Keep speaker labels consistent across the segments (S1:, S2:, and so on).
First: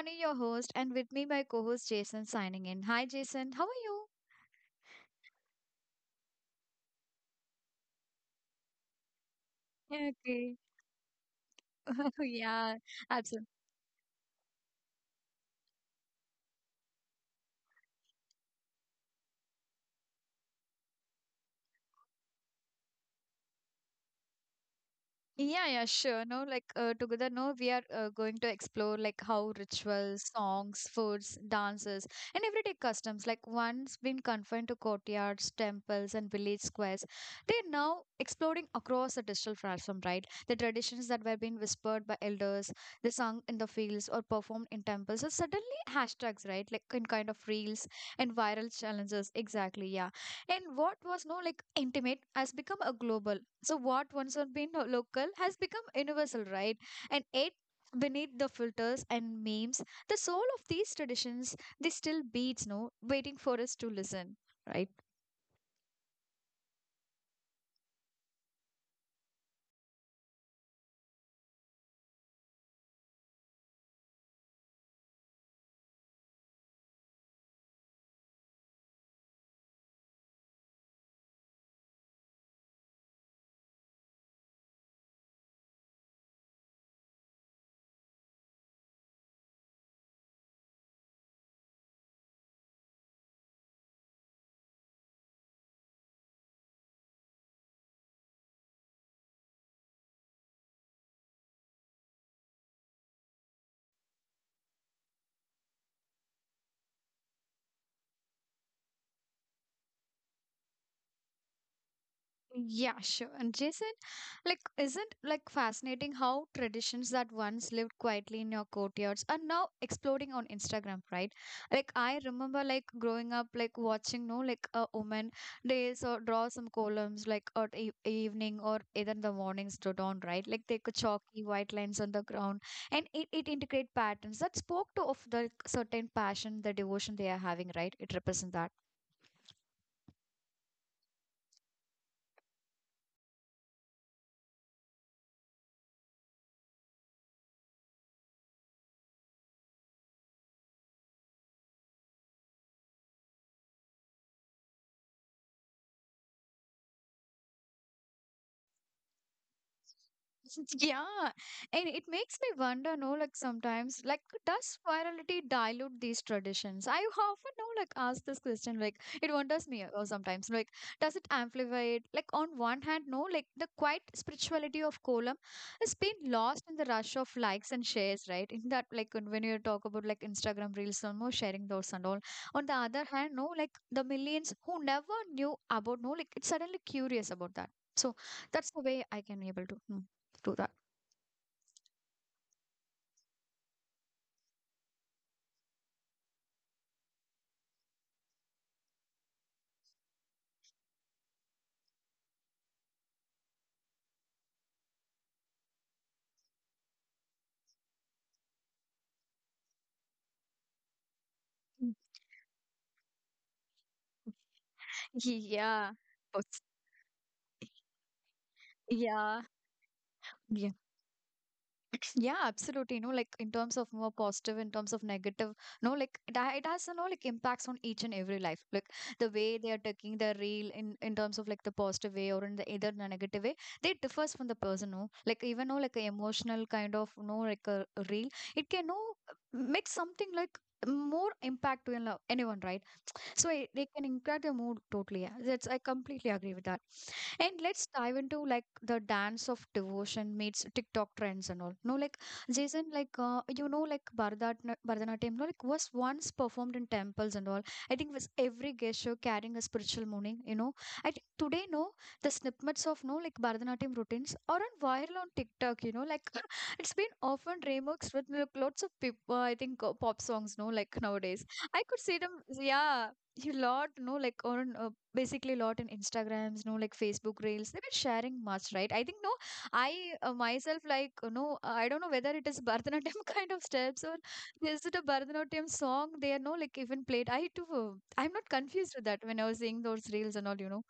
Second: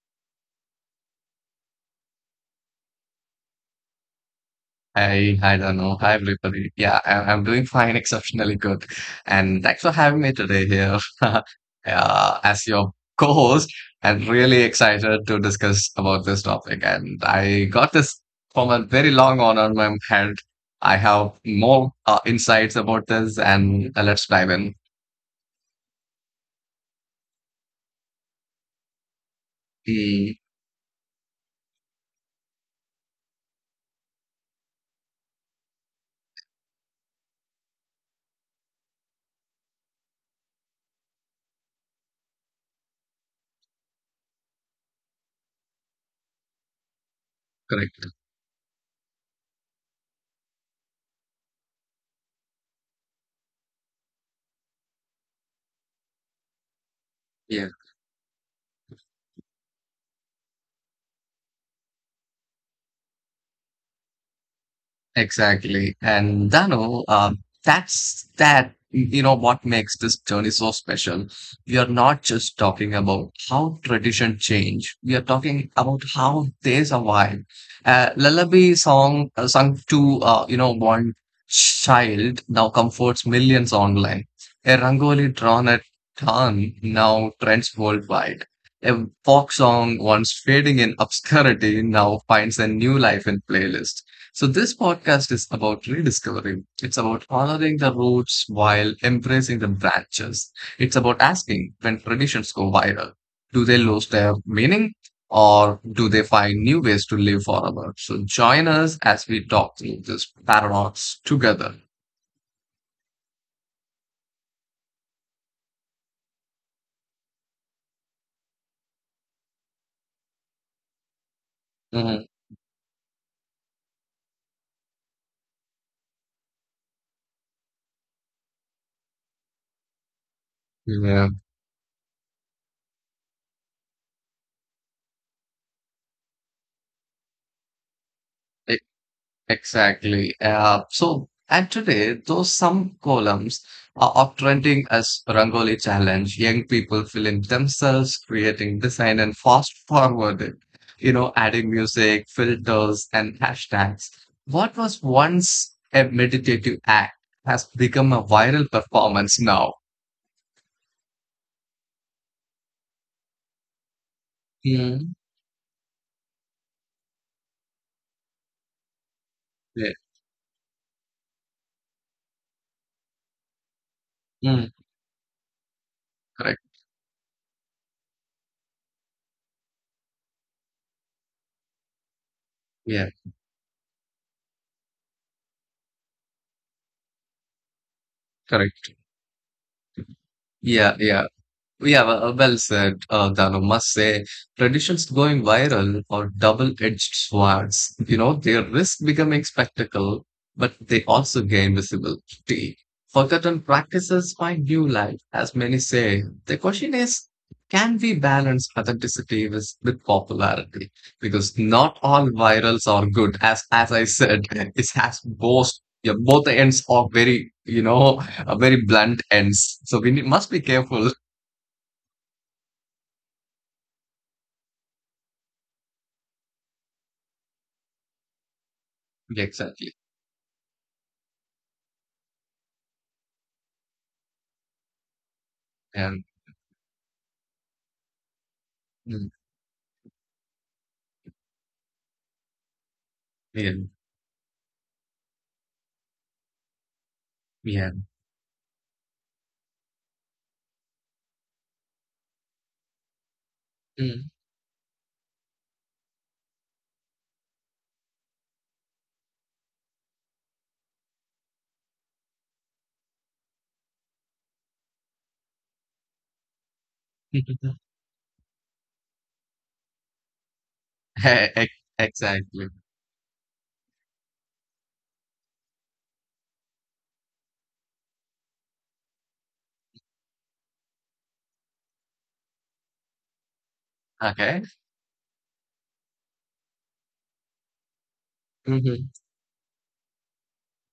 S1: Dani, your host, and with me my co-host Jason signing in. Hi Jason, how are
S2: I don't know. Hi everybody. Yeah, I'm doing fine, exceptionally good, and thanks for
S1: you?
S2: having me
S1: Okay.
S2: today here as
S1: Yeah,
S2: your co-host. I'm really excited to discuss about this topic, and I got this from a very long on my head. I have more insights about this, and let's dive in.
S1: yeah, sure. No, like together, no, we are going to explore like how rituals,
S2: Mm,
S1: songs, foods, dances, and everyday customs, like once been confined to courtyards, temples, and village squares, they are now exploding across the digital platform, right? The traditions that were being whispered by elders, they sung in the fields or performed in temples, are suddenly hashtags, right? Like in kind of reels
S2: correct.
S1: and viral challenges. Exactly, yeah. And what was no like intimate has become a global, so what once had been local has become universal, right? And yet,
S2: Yeah.
S1: beneath the filters and memes, the soul of these traditions, they still beats, no, waiting for us to listen, right?
S2: Exactly. And Dano, that's what makes this journey so special. We are not just talking about how tradition change. We are talking about how they survive. Lullaby song sung to, one child now comforts millions online. A rangoli drawn at dawn now trends worldwide. A folk song once fading in obscurity now finds a new life in playlist. So, this podcast is about rediscovering. It's about honoring the roots while embracing the branches. It's about asking when traditions go viral, do they lose their meaning or do they find new ways to live forever? So, join us as we talk through this paradox together.
S1: Yeah, sure. And Jason, like, isn't like fascinating how traditions that once lived quietly in your courtyards are now exploding on Instagram, right? Like, I
S2: Mhm.
S1: remember like growing up, like watching, no, like a woman days or draw some columns, like at e evening or either in the mornings to dawn, right? Like they could
S2: Yeah.
S1: chalky white lines on the ground, and it integrate patterns that spoke to of the certain passion, the devotion they are having, right? It represents that.
S2: Exactly. So, and today, though some columns are uptrending as Rangoli challenge, young people film themselves creating design and fast forward it, adding music, filters, and hashtags. What was once a meditative act has become a viral performance now.
S1: Yeah, and it makes me wonder, no, like sometimes, like does
S2: Mm,
S1: virality dilute these traditions? I often no, like, ask this question, like, it wonders me
S2: yeah.
S1: sometimes, like, does it amplify it? Like, on one hand, no, like, the quiet
S2: Mm,
S1: spirituality of Kolam has been
S2: correct.
S1: lost in the rush of likes and shares, right? In that, like, when you talk about like Instagram reels and more sharing those and all. On the
S2: Yeah.
S1: other hand, no, like, the millions who never knew about, no, like, it's suddenly curious about that. So that's the
S2: Correct.
S1: way I can able to. To that.
S2: Yeah. Yeah. Yeah, well said, Dano. Must say, traditions going viral are double-edged swords. You know, they risk becoming spectacle, but they also gain visibility. Forgotten practices find new life, as many say. The question is, can we balance authenticity with popularity? Because
S1: Mm.
S2: not all virals are good. As I said, it has both.
S1: Yeah.
S2: Yeah, both the
S1: Pos-
S2: ends are very blunt
S1: Yeah.
S2: ends. So we need, must be
S1: Yeah.
S2: careful.
S1: Yeah, absolutely. You know, like in terms of more positive, in terms of negative, no, like it, it has, you know, like impacts on each and every life. Like the
S2: Yeah,
S1: way they are
S2: exactly.
S1: taking their reel in terms of like the positive way or in the either the negative way, they differs from the person, no? Like even, no, like a
S2: And
S1: emotional kind of, no, like a reel, it can, no,
S2: mm,
S1: make something like more impact to you know, anyone, right? So
S2: yeah,
S1: it, they can impact your mood totally, yeah. That's I completely agree with that. And let's
S2: yeah,
S1: dive into like the dance of devotion meets TikTok trends and all, no, like Jason, like you know, like
S2: mm.
S1: Bharatanatyam, no, like was once performed in temples and all. I think was every gesture carrying a spiritual meaning, you know. I think today no, the snippets of no like bharatanatyam routines are on viral on TikTok, you know, like it's been often remixed with like, lots of people, I think pop songs no like nowadays.
S2: E- e-
S1: I could see them.
S2: exactly.
S1: Yeah, you lot know like on basically lot in instagrams no like Facebook reels they were sharing much, right? I think no, I myself like no, I don't know whether it is bharatanatyam kind of steps, or
S2: Okay.
S1: is it a bharatanatyam song they are no like even played, I too I'm not confused with
S2: Mhm.
S1: that when I was seeing those reels and all, you know.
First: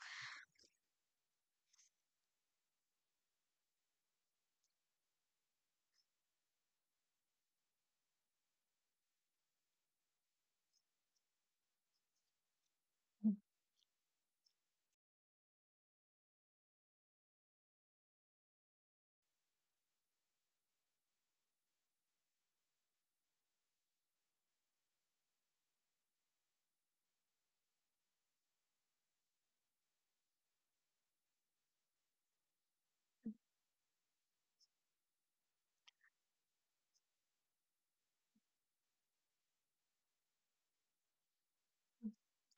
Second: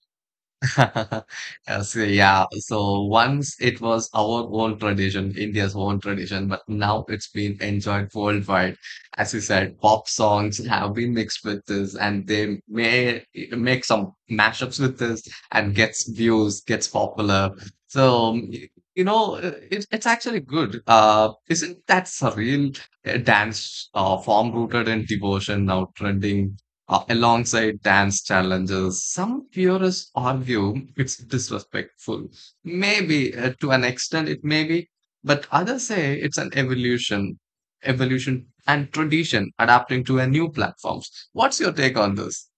S2: So, yeah. So once it was our own tradition, India's own tradition, but now it's been enjoyed worldwide. As you said, pop songs have been mixed with this, and they may make some mashups with this and gets views, gets popular. So it's actually good. Isn't that surreal dance form rooted in devotion now trending alongside dance challenges. Some purists argue it's disrespectful. Maybe to an extent it may be, but others say it's an evolution and tradition adapting to a new platforms. What's your take on this?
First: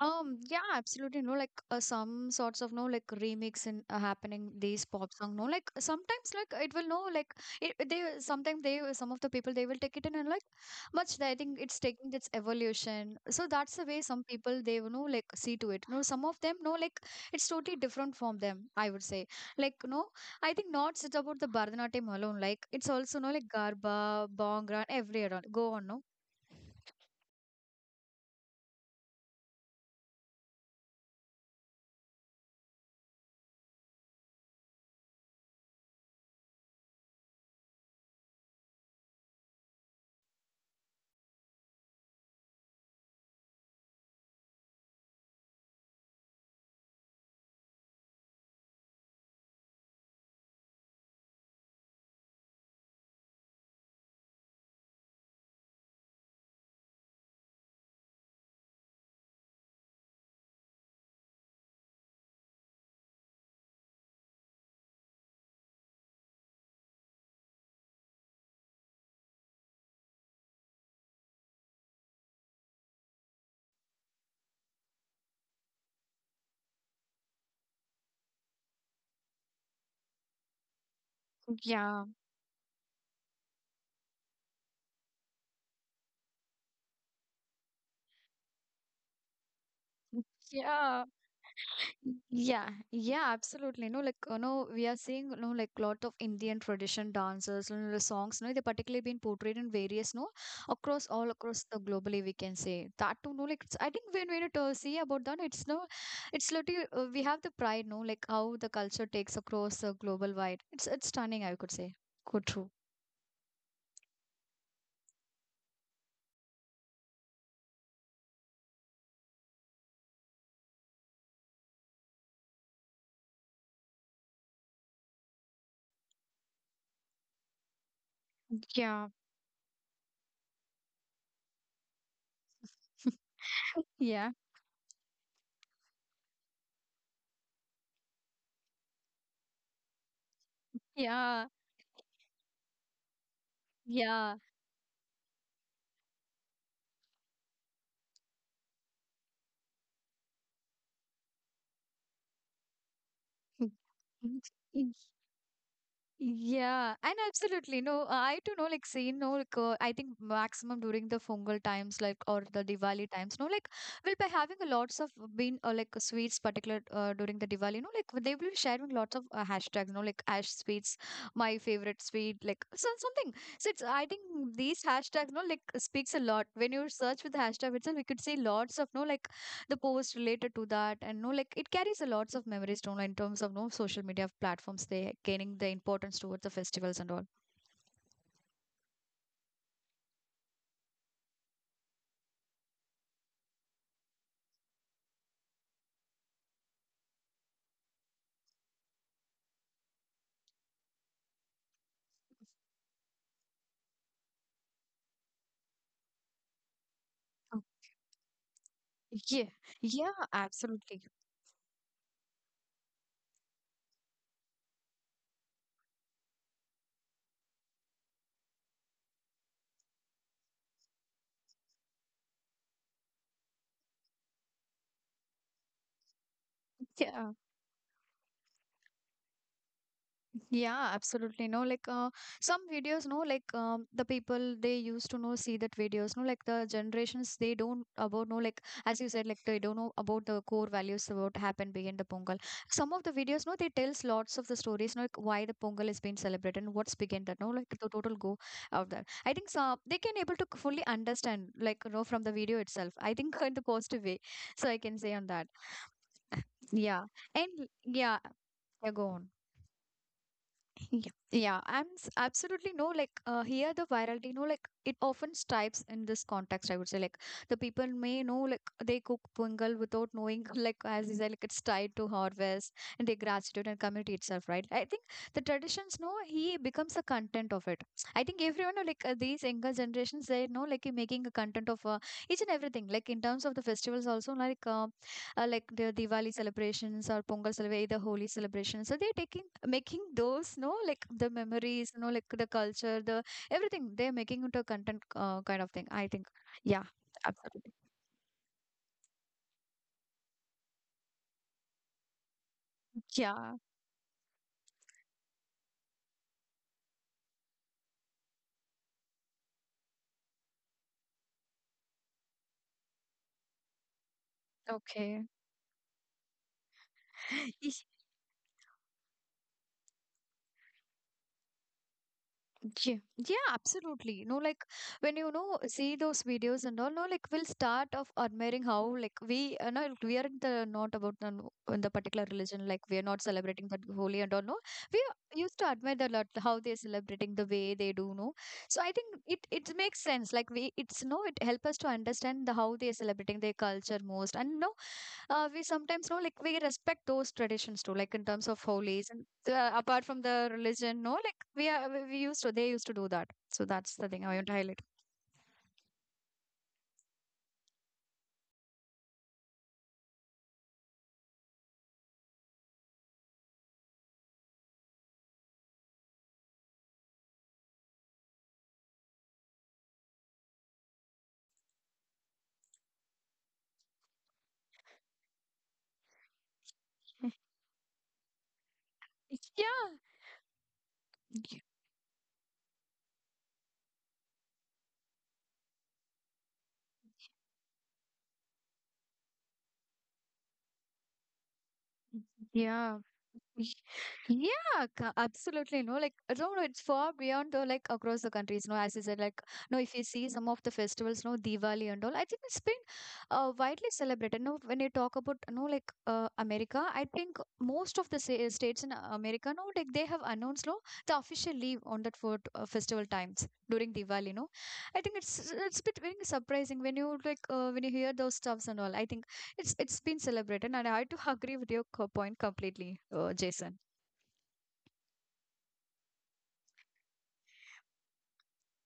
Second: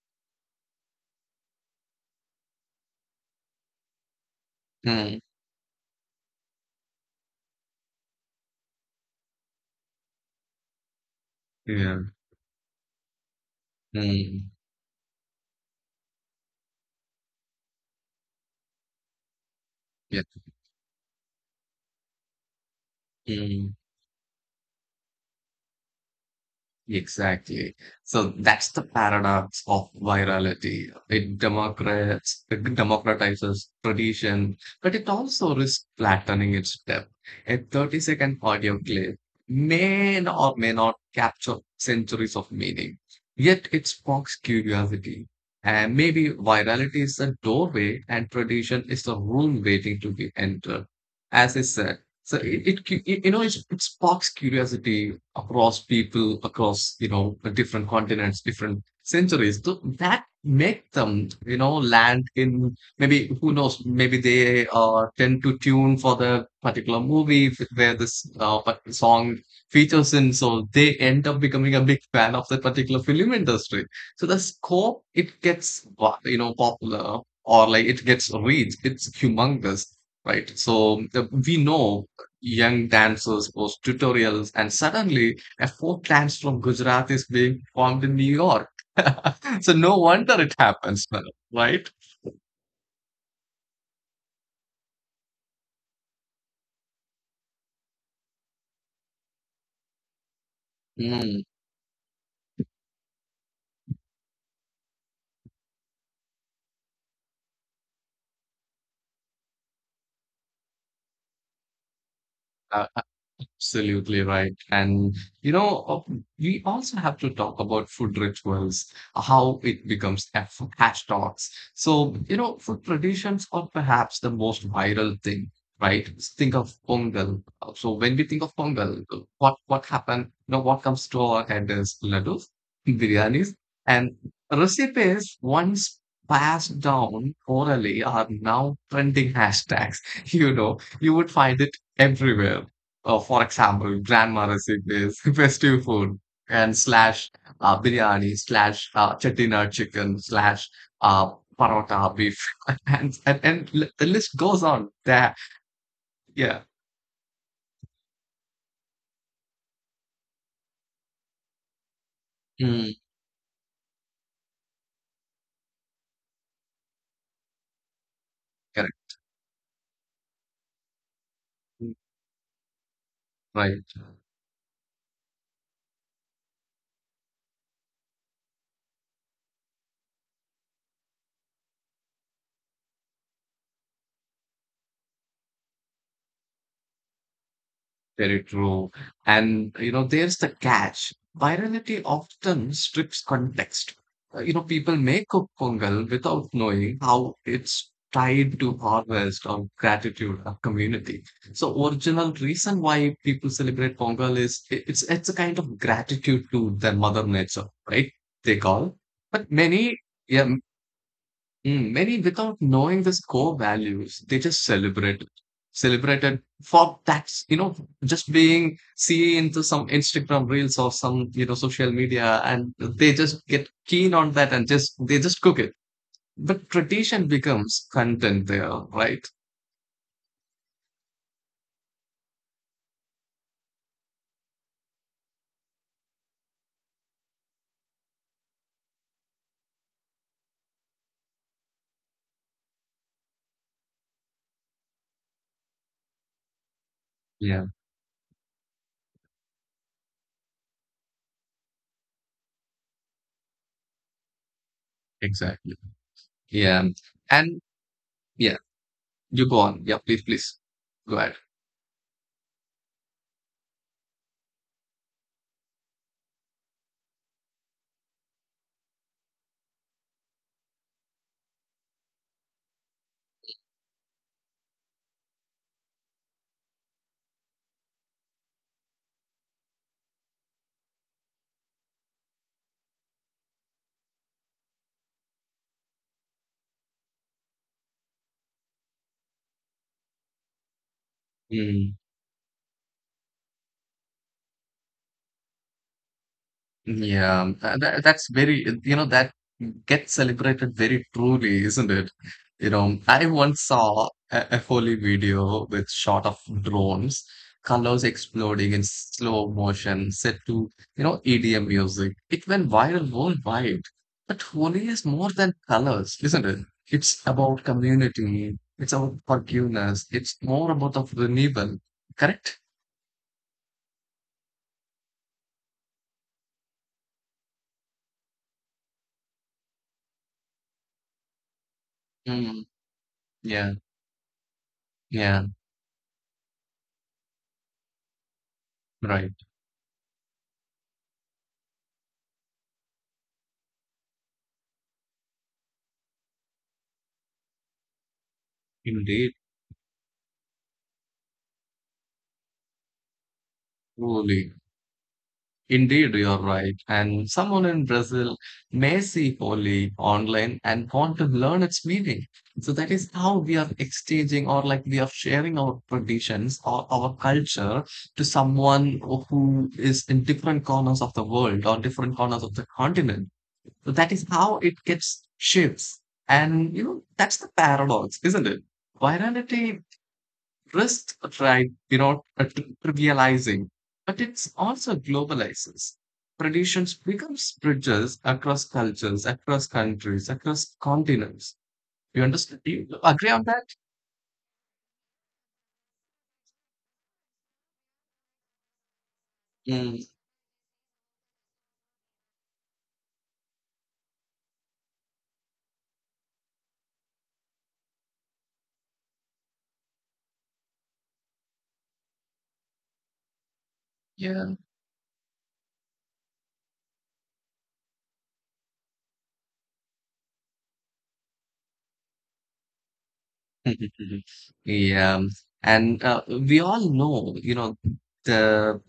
S1: Yeah, absolutely. No, like some sorts of no, like remix in happening these pop
S2: Mm,
S1: song. No, like sometimes like it will no, like it they sometimes they some of the people they will take it in and like much. I think it's
S2: yeah.
S1: taking its evolution. So that's the way some
S2: Mm,
S1: people they you know like see to it. No, some of them no, like it's totally different from them. I would say like no,
S2: yeah.
S1: I think not just about the Bharatanatyam alone. Like it's also no like
S2: Hmm.
S1: Garba, Bhangra, every around. Go on, no.
S2: Exactly. So that's the paradox of virality. It democratizes tradition, but it also risks flattening its depth. A 30-second audio clip may or may not capture centuries of meaning, yet it sparks curiosity. And maybe virality is the doorway and tradition is the room waiting to be entered. As I said, so it cu- you know, it sparks curiosity across people, across, different continents, different centuries. So that make them, land in maybe, who knows, maybe they tend to tune for the particular movie where this song features in. So they end up becoming a big fan of that particular film industry. So the scope, it gets, popular or like it gets reach. It's humongous, right? So we
S1: Yeah.
S2: know young dancers post tutorials, and suddenly a folk dance from Gujarat is being formed in New York. So no wonder it
S1: Yeah.
S2: happens, right?
S1: Yeah, yeah, absolutely. No, like you know, we are seeing you know like lot of Indian tradition dances, you know, the songs. You know, they particularly been portrayed in various, no, across all
S2: Mm.
S1: across the globally we can say that too. No, like it's, I think when we see about that, it's no, it's literally we have the pride. No, like how the culture takes across global wide. It's stunning, I could say. Good, true.
S2: Absolutely right. And you know, we also have to talk about food rituals, how it becomes a hashtags. So, you know, food traditions are perhaps the most viral thing, right? Think of Pongal. So when we think of Pongal,
S1: Yeah.
S2: what happened? You know, what comes to our head is laddus, biryanis, and
S1: Yeah.
S2: recipes once passed down orally are now trending hashtags. You know, you would
S1: Yeah.
S2: find it everywhere. For example,
S1: Yeah.
S2: grandma recipes, festive food, and slash biryani, slash chettinad chicken, slash uh, parota beef, the list goes on. That. Yeah,
S1: Yeah, and absolutely. No, I too know, like, see, no, like, I think maximum during the Pongal times, like, or the
S2: mm,
S1: Diwali times, no, like, we'll be having a lots of bean or like sweets, particular during the Diwali, no, like, they will be sharing
S2: correct.
S1: lots of hashtags, no, like, ash sweets, my
S2: Mm,
S1: favorite sweet, like, so, something. So, it's,
S2: right.
S1: I think these hashtags, no, like, speaks a lot. When you search with the hashtag itself, we could see lots of, no, like, the post related to that, and no like it carries a lots of memories to online in terms of no social media platforms they gaining the importance towards the festivals and all.
S2: Very true. And, you know, there's the catch. Virality often strips context. You know, people may cook pongal without knowing how it's tied to harvest or gratitude or community. So original reason why people celebrate pongal is it's a kind of gratitude to their mother
S1: Oh,
S2: nature, right? They call.
S1: yeah,
S2: But many,
S1: yeah,
S2: yeah.
S1: absolutely.
S2: Mm, many without knowing this core values, they just celebrate it. Celebrated for that's just being seen into some Instagram reels or some social media, and they just get keen on that and just they just cook it. But tradition
S1: Yeah,
S2: becomes content there, right?
S1: yeah, absolutely. No, like some videos, no, like the people they used to know see that videos, no, like the generations they don't about no, like as you said, like they don't know about the core values about happen behind the Pongal. Some of the videos, no, they tells lots of the stories, no, like why the Pongal is being celebrated and what's behind that, no,
S2: Yeah,
S1: like the total go out there. I think so they can able to fully understand, like you know, from the video itself. I think in the positive way, so I can say on that.
S2: exactly. Yeah,
S1: Yeah,
S2: and
S1: and yeah,
S2: yeah,
S1: yeah, go on.
S2: you go on. Yeah, please, please
S1: Yeah,
S2: go ahead.
S1: yeah, absolutely, no like here the virality, you know, like it often stripes in this context. I would say like the people may know like they cook pungal without knowing like as you said like it's tied to harvest and their gratitude and community itself, right? I think the traditions know he becomes the content of it. I think everyone like these younger generations they know like he making a content of each and everything like in terms of the festivals also like the Diwali celebrations or Pongal celebration, the Holi celebration. So they're taking making those, no, like the memories, no, like the culture, the everything. They're making into a content kind of thing. I think, yeah,
S2: Yeah,
S1: absolutely.
S2: that gets celebrated very truly, isn't it? You know, I
S1: Yeah,
S2: once saw a Foley video with shot of drones, colors exploding in slow motion, set to, EDM music. It went viral worldwide. But Holi is
S1: okay.
S2: more than colors, isn't it? It's about community. It's about forgiveness. It's more about of renewal, correct?
S1: Yeah, yeah, absolutely. No, like when you know see those videos and all, no, like we'll start of admiring how like we, no, we are the not about the, in the particular
S2: Mm,
S1: religion, like we are not celebrating
S2: yeah,
S1: that holy and all. No, we
S2: yeah,
S1: used to admire the lot how they're celebrating the way they do. No, so I think
S2: right.
S1: it it makes sense. Like we, it's no, it help us to understand the how they're celebrating their culture most, and no, we sometimes know like we respect those traditions too like in terms of holies and
S2: Indeed,
S1: apart from the religion, no like we are we used to they used to do that, so that's the thing I want
S2: truly.
S1: to highlight.
S2: Indeed, you're right. And someone in Brazil may see Holi online and want to learn its meaning. So that is how we are exchanging or like we are sharing our traditions or our culture to someone who is in different corners of the world or different corners of the continent. So that is how it gets shifts. And you know, that's the paradox, isn't it? Virality
S1: Yeah,
S2: risk right without trivializing, but it's also globalizes. Traditions becomes bridges across cultures, across countries, across continents. You understand? Do you
S1: yeah,
S2: agree on that?
S1: yeah, absolutely. No, like no, no, it's far beyond or like across the countries. No, as I said, like no, if
S2: Mm,
S1: you see some of the festivals, no, Diwali and all, I think it's been widely celebrated. No, when you talk about no, like America, I think most of the states in America, no, like they have announced no the official leave on that for festival times during Diwali. No,
S2: yeah.
S1: I think it's a bit very surprising when you like when you hear those stuffs and all. I think it's been celebrated, and I do agree with your point completely, Jason.
S2: Yeah, and we all know, you know, the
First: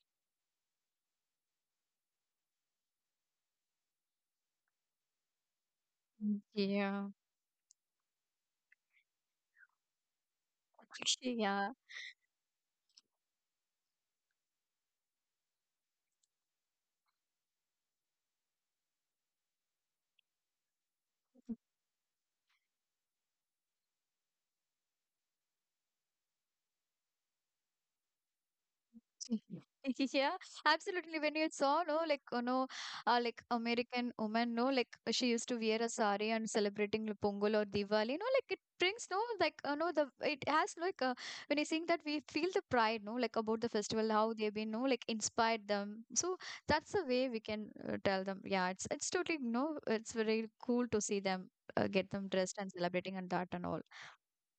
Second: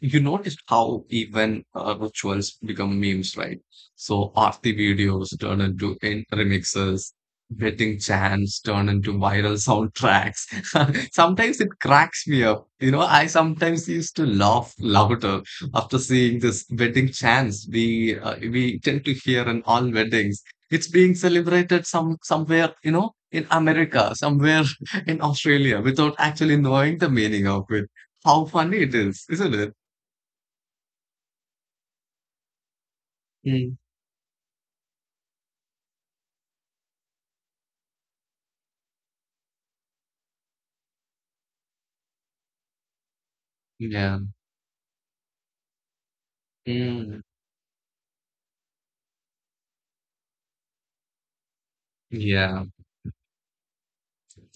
S2: you noticed how even rituals become memes, right? So arty videos turn into in
S1: Mm, yeah.
S2: remixes, betting chants turn into viral soundtracks. Sometimes it
S1: Yeah.
S2: cracks me up. You know, I sometimes used to laugh louder after seeing this wedding chants we tend to hear in all weddings. It's being celebrated somewhere, in America, somewhere in Australia, without actually knowing the meaning of it. How funny it is, isn't it?
S1: Yeah, absolutely. When you saw, no, like, you know, like
S2: Mm,
S1: American woman, no, like she used to wear a sari and celebrating the Pongal or Diwali, no, like it brings, no, like, you know, the it has like when you sing that we feel the pride, no, like about the festival,
S2: yeah.
S1: how they've been, no, like inspired them. So that's the
S2: Mm,
S1: way we can tell them. Yeah, it's totally, no, it's very cool to see them get them dressed
S2: yeah.
S1: and celebrating and that and all.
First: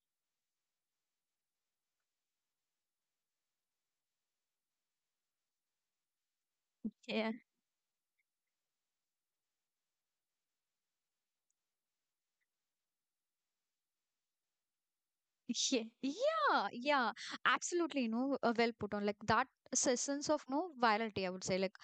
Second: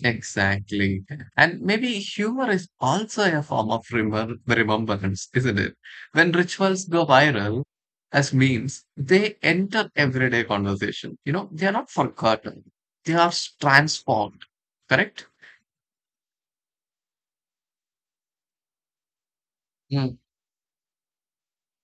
S2: Exactly. And maybe humor is also a form of remembrance, isn't it? When rituals go
S1: Yeah.
S2: viral as memes, they enter everyday conversation, you know, they are not forgotten. They are transformed, correct?
S1: Yeah, yeah, yeah, absolutely. You know, well put on like that
S2: Mm,
S1: sense of no virility, I would say. Like,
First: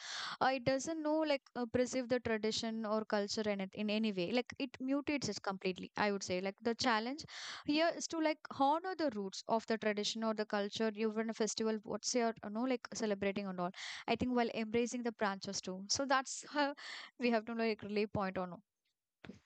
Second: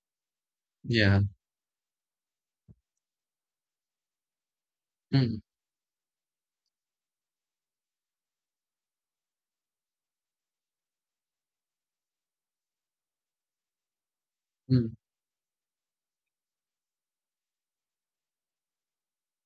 S1: it doesn't know
S2: yeah.
S1: like preserve the tradition or culture in it in any way. Like, it mutates it
S2: Mm,
S1: completely. I would say like the challenge here is to like honor the roots of the tradition or the culture. You've run a festival, what's your you know like celebrating and all. I think while
S2: mm.
S1: embracing the branches too. So that's how we have to like really point on.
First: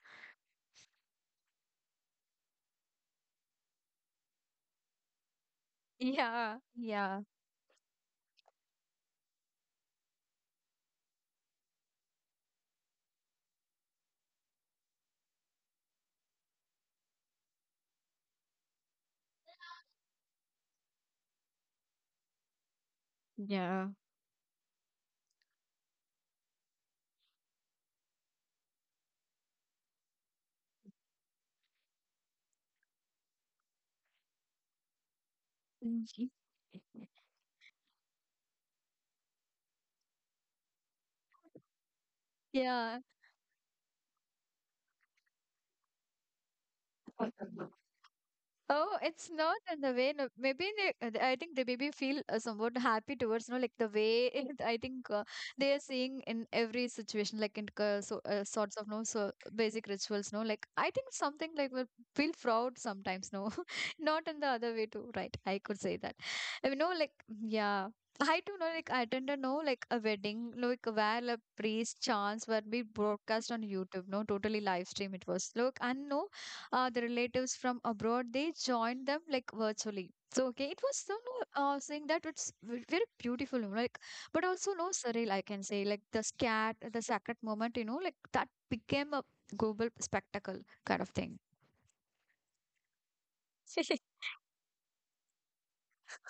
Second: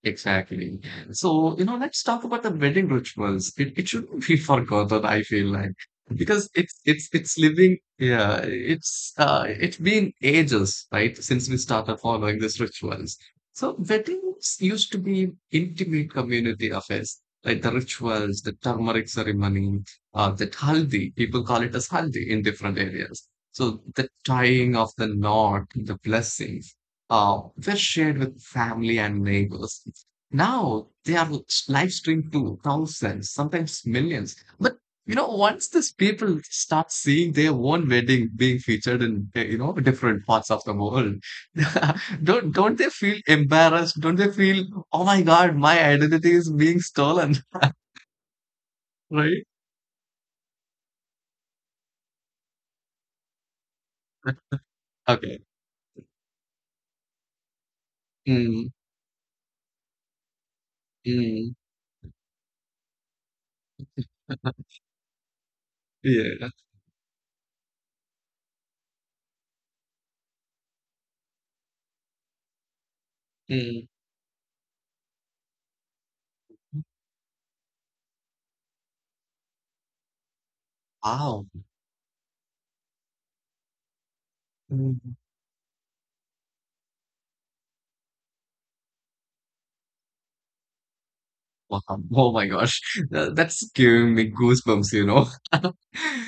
S2: Exactly. So, you know, let's talk about the wedding rituals. It shouldn't be forgotten, I feel like, because
S1: Yeah,
S2: it's it's
S1: yeah,
S2: it's living, yeah, it's been ages, right, since we started following these rituals. So weddings used to be intimate community affairs, like the rituals, the turmeric ceremony, that haldi, people call it as haldi in different areas. So
S1: yeah.
S2: the tying of the knot, the blessings uh, were shared with family and neighbors. Now they are live streamed to thousands, sometimes millions. But you know, once these
S1: Mhm.
S2: people start seeing their own wedding being featured in different parts of the world, don't they
S1: Yeah.
S2: feel embarrassed? Don't they feel, oh my God, my identity is being stolen,
S1: Oh, it's
S2: right?
S1: not in the way. No, maybe they, I think they maybe feel somewhat happy towards, you know, like the way it, I think
S2: Okay.
S1: they are seeing in every situation, like in
S2: Mm,
S1: sorts of no so basic rituals, no. Like I think something
S2: mm,
S1: like will feel proud sometimes, no, not in the other way too, right? I could say that
S2: yeah.
S1: you know like yeah, I do know like I attended no like a wedding like where a priest chants were being broadcast on
S2: Mm.
S1: YouTube no totally live stream it was look and no the relatives from abroad they joined them like virtually, so okay it was so no
S2: Wow.
S1: saying that it's very beautiful, you know, like but also no
S2: Mm.
S1: surreal I can say like the scat the sacred moment you know like that became a global spectacle kind of thing.
S2: Wow. Oh my gosh. That's giving me goosebumps.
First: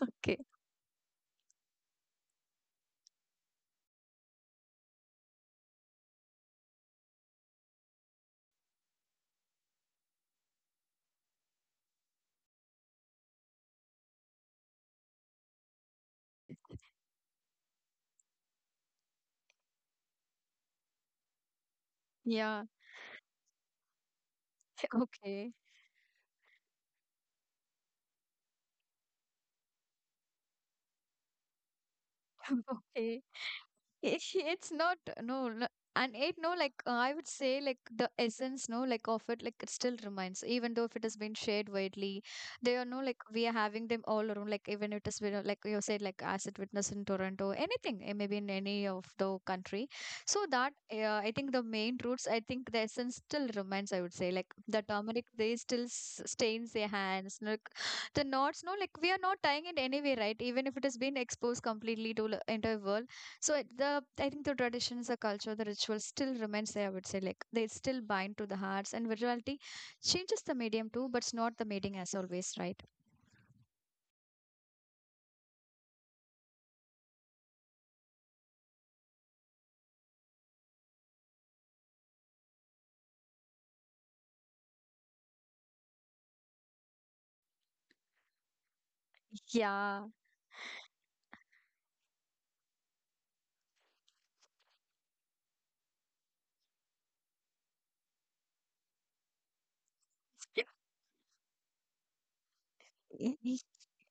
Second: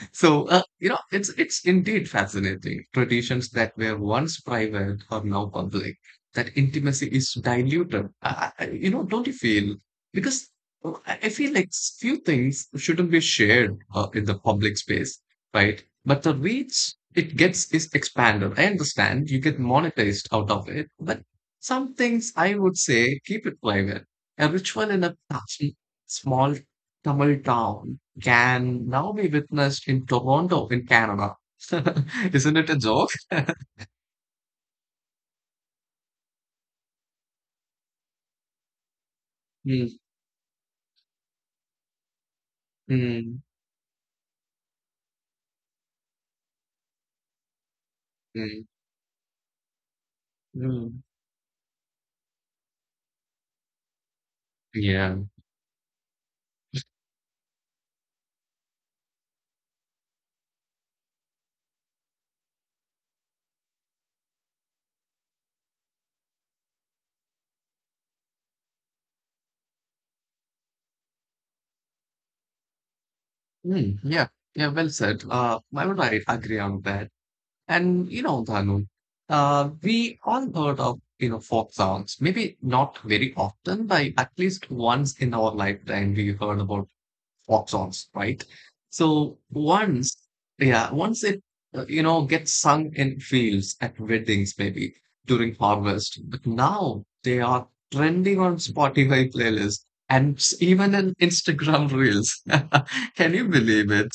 S1: Okay.
S2: So, you know, it's indeed fascinating. Traditions that were once private are now public. That intimacy is diluted. Don't you feel? Because I feel like few things shouldn't be shared in the public space, right? But the reach it gets is expanded. I understand you get monetized out of it, but some things I
S1: Yeah.
S2: would say keep it private. A ritual in a
S1: Okay.
S2: tiny, small Tamil town can now be witnessed in Toronto, in Canada. Isn't it a joke?
S1: Okay, it- it's not, no, no, and it no like I would say like the essence no like of it like it
S2: Mm,
S1: still remains even though if it has been shared widely. They are no like
S2: mm,
S1: we are having them all around, like even it is you know, like you said like as it witness in Toronto anything eh, maybe in
S2: mm,
S1: any of the country. So that
S2: mm.
S1: I think the main roots, I think the essence still remains. I would say like the
S2: Yeah.
S1: turmeric they still stains their hands, no, like the knots no like we are not tying it anyway right even if it has been exposed completely to the entire world. So it- the I think the traditions, the culture, the rituals still remains there. I would say like they still bind to the hearts, and virtuality changes the medium too, but it's not the meeting as always, right?
S2: Mm, yeah. Yeah. Well said. I agree on that. And you know, Dhanu, we all heard of folk songs. Maybe not very often, but at least once in our lifetime we heard about pop songs, right? So
S1: Yeah.
S2: once, yeah, once it, gets sung in fields at weddings, maybe during harvest, but now they are trending on Spotify playlists and even in Instagram reels. Can
S1: Yeah.
S2: you believe it?